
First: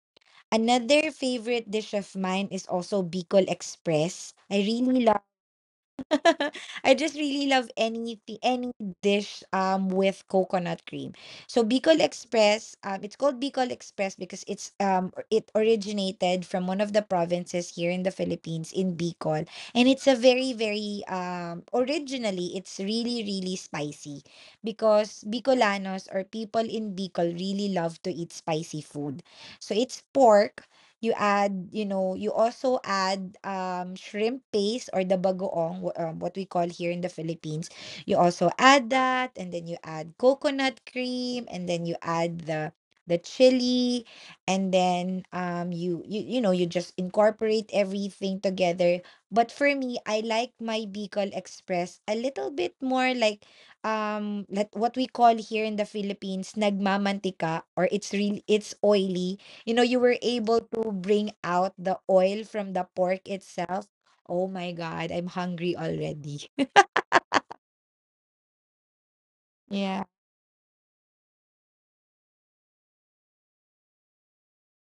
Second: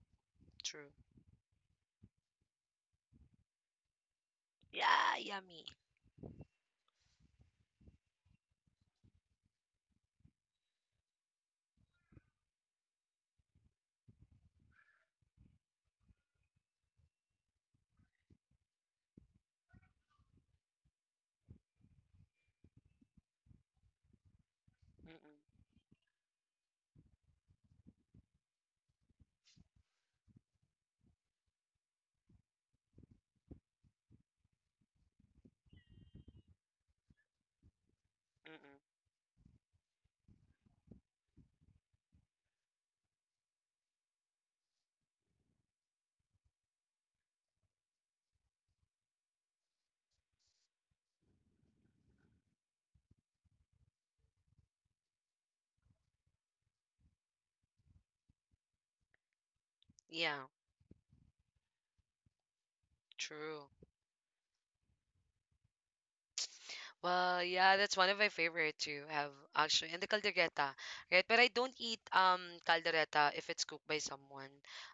A: true.
B: Another favorite dish of mine is also Bicol Express. I really
A: Yeah, yummy.
B: I just really love anything, any dish um with coconut cream. So Bicol Express, um, it's called Bicol Express because it's um or- it originated from one of the provinces here in the Philippines in Bicol, and it's a very very um originally it's really really spicy because
A: Mm-mm,
B: Bicolanos or people in Bicol really love to eat spicy food. So it's pork. You add, you know, you also add um, shrimp paste or the bagoong, wh- um, what we call here in the Philippines. You also
A: mm-mm.
B: add that, and then you add coconut cream, and then you add the the chili, and then um, you you you know you just incorporate everything together. But for me, I like my Bicol Express a little bit more like um let what we call here in the Philippines nagmamantika, or it's real it's oily. You know, you were
A: Yeah,
B: able to bring out the oil from the pork
A: true.
B: itself. Oh my God, I'm hungry already.
A: Well, yeah, that's one of my favorite to have actually, and the
B: Yeah.
A: caldereta, right? But I don't eat um caldereta if it's cooked by someone.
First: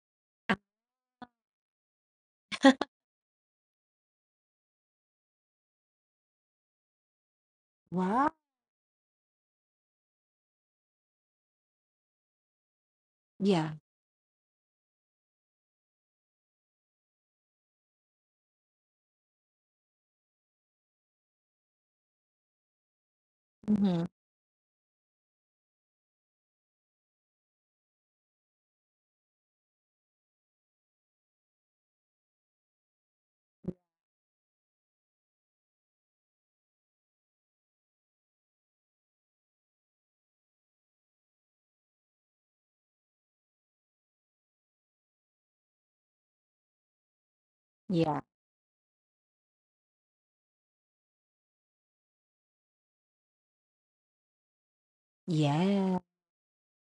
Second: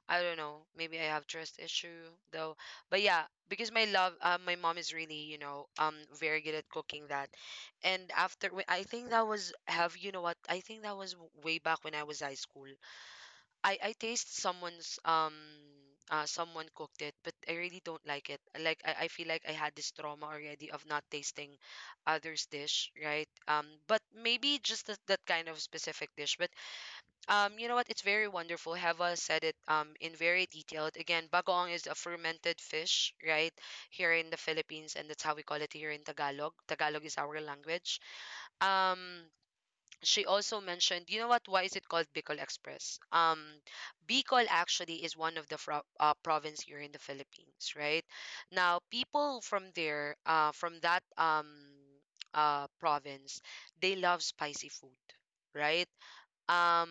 A: I don't know. Maybe I have trust issue though. But yeah, because my love, uh, my mom is really, you know, um, very good at cooking that. And
B: Wow.
A: after, wh- I think that was Have, you know what? I think that was w- way back when I was high school. I
B: Yeah.
A: I taste someone's um uh someone cooked it, but I really don't like it. Like I, I feel like I had this trauma already of not tasting others' dish, right? Um, but
B: Mm-hmm.
A: maybe just that, that kind of specific dish. But um, you know what? It's very wonderful. Heva said it um in very detailed. Again, bagong is a fermented fish, right? Here in the Philippines, and that's how we call it here in Tagalog. Tagalog is our language. Um, she also mentioned, you know what? Why is it called Bicol Express? Um, Bicol actually is one of the fro- uh, province here in the Philippines, right?
B: Yeah.
A: Now, people from there, uh, from that um, uh, province, they love spicy food, right?
B: Yeah.
A: Um,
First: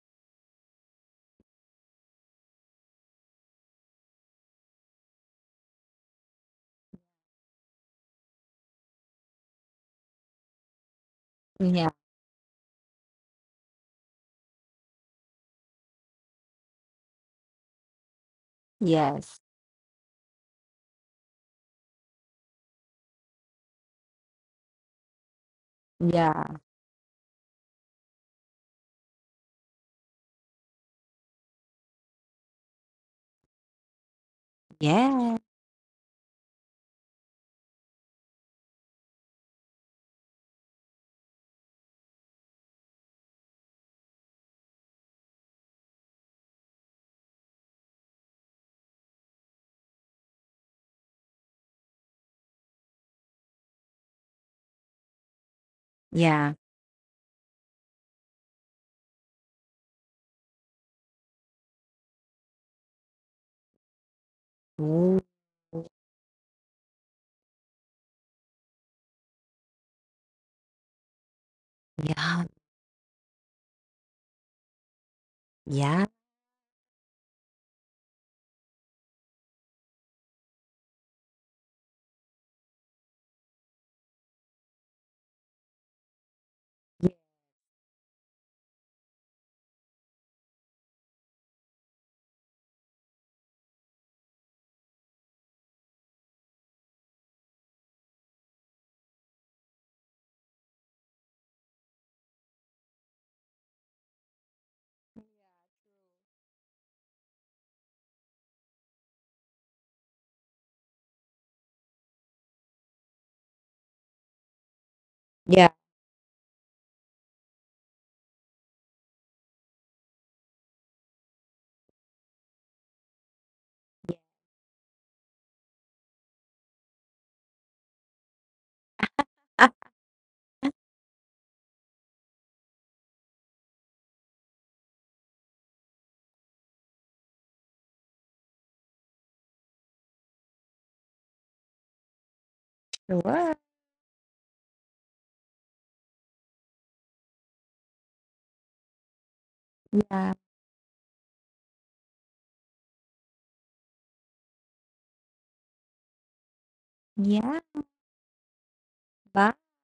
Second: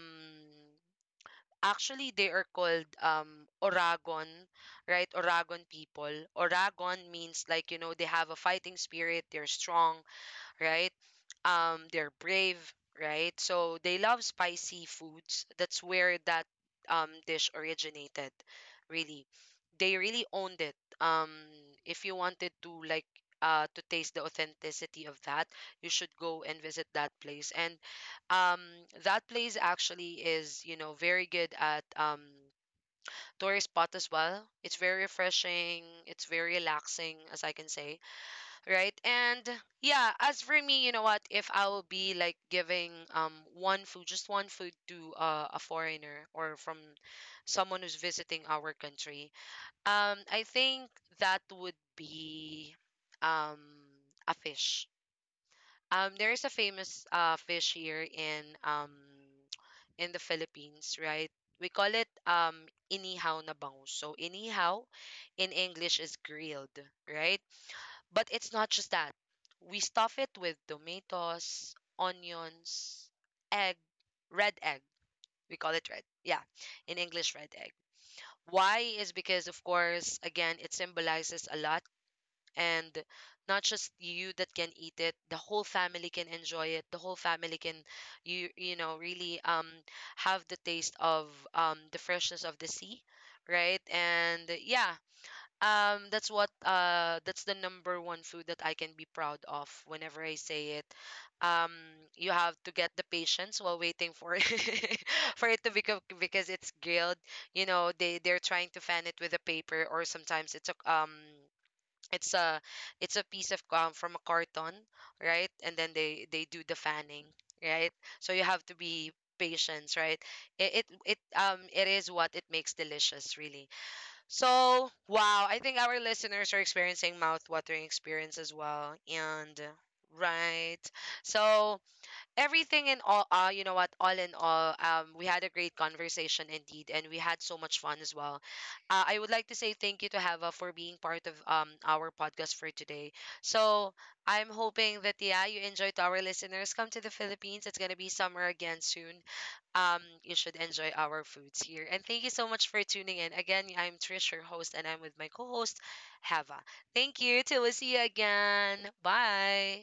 A: actually, they are called um, Oragon, right? Oragon people. Oragon means like you know they have a fighting spirit. They're strong, right? Um,
B: Yeah.
A: they're brave, right? So they love spicy foods. That's where that um, dish originated, really.
B: Yes.
A: They really owned it. Um, if you wanted to like uh, to taste the authenticity of that, you should go
B: Yeah.
A: and visit that place. And um, that place actually is, you know, very good at um, tourist spot as well. It's very
B: Yeah.
A: refreshing. It's very relaxing, as I can say, right? And yeah, as for me, you know what? If I will be like giving um one food, just one food to uh, a foreigner or from someone who's visiting our country, um, I think that would be um a fish. Um, there is a
B: Yeah.
A: famous uh fish here in um in the Philippines, right? We call it um inihaw na bangus. So inihaw
B: Ooh.
A: in English is grilled, right? But it's not just that. We stuff it with tomatoes,
B: Yeah.
A: onions, egg, red egg. We call it red.
B: Yeah.
A: Yeah, in English, red egg. Why is because, of course, again, it symbolizes a lot. And not just you that can eat it, the whole family can enjoy it. The whole family can, you you know, really um have the taste of um the freshness of the sea, right? And yeah, um, that's what uh, that's the number one food that I can be proud of whenever I say it. Um, you have to get the patience while waiting for it for it to become, because it's grilled. You know, they they're trying to fan it with a paper, or sometimes it's a um, it's a it's a piece of um, from a carton, right?
B: Yeah.
A: And then they they do the fanning, right? So you have to be patient, right? It, it it um it is what it makes delicious, really.
B: Yeah.
A: So, wow, I think our listeners are experiencing mouth-watering experience as well. And
B: Ah,
A: uh, right. So, everything in all uh, you know what, all in all um, we had a great conversation indeed, and we had so much fun as well. Uh, I would like to say thank you to Hava for being part of um our podcast for today.
B: sure.
A: So I'm hoping that, yeah, you enjoyed our listeners. Come to the Philippines, it's going to be summer again soon. Um,
B: Yeah.
A: you should enjoy our foods here, and thank you so much for tuning in again. I'm Trish, your host, and I'm with my co-host Hava. Thank you,
B: Yeah.
A: till we see you again,
B: Bye.
A: bye.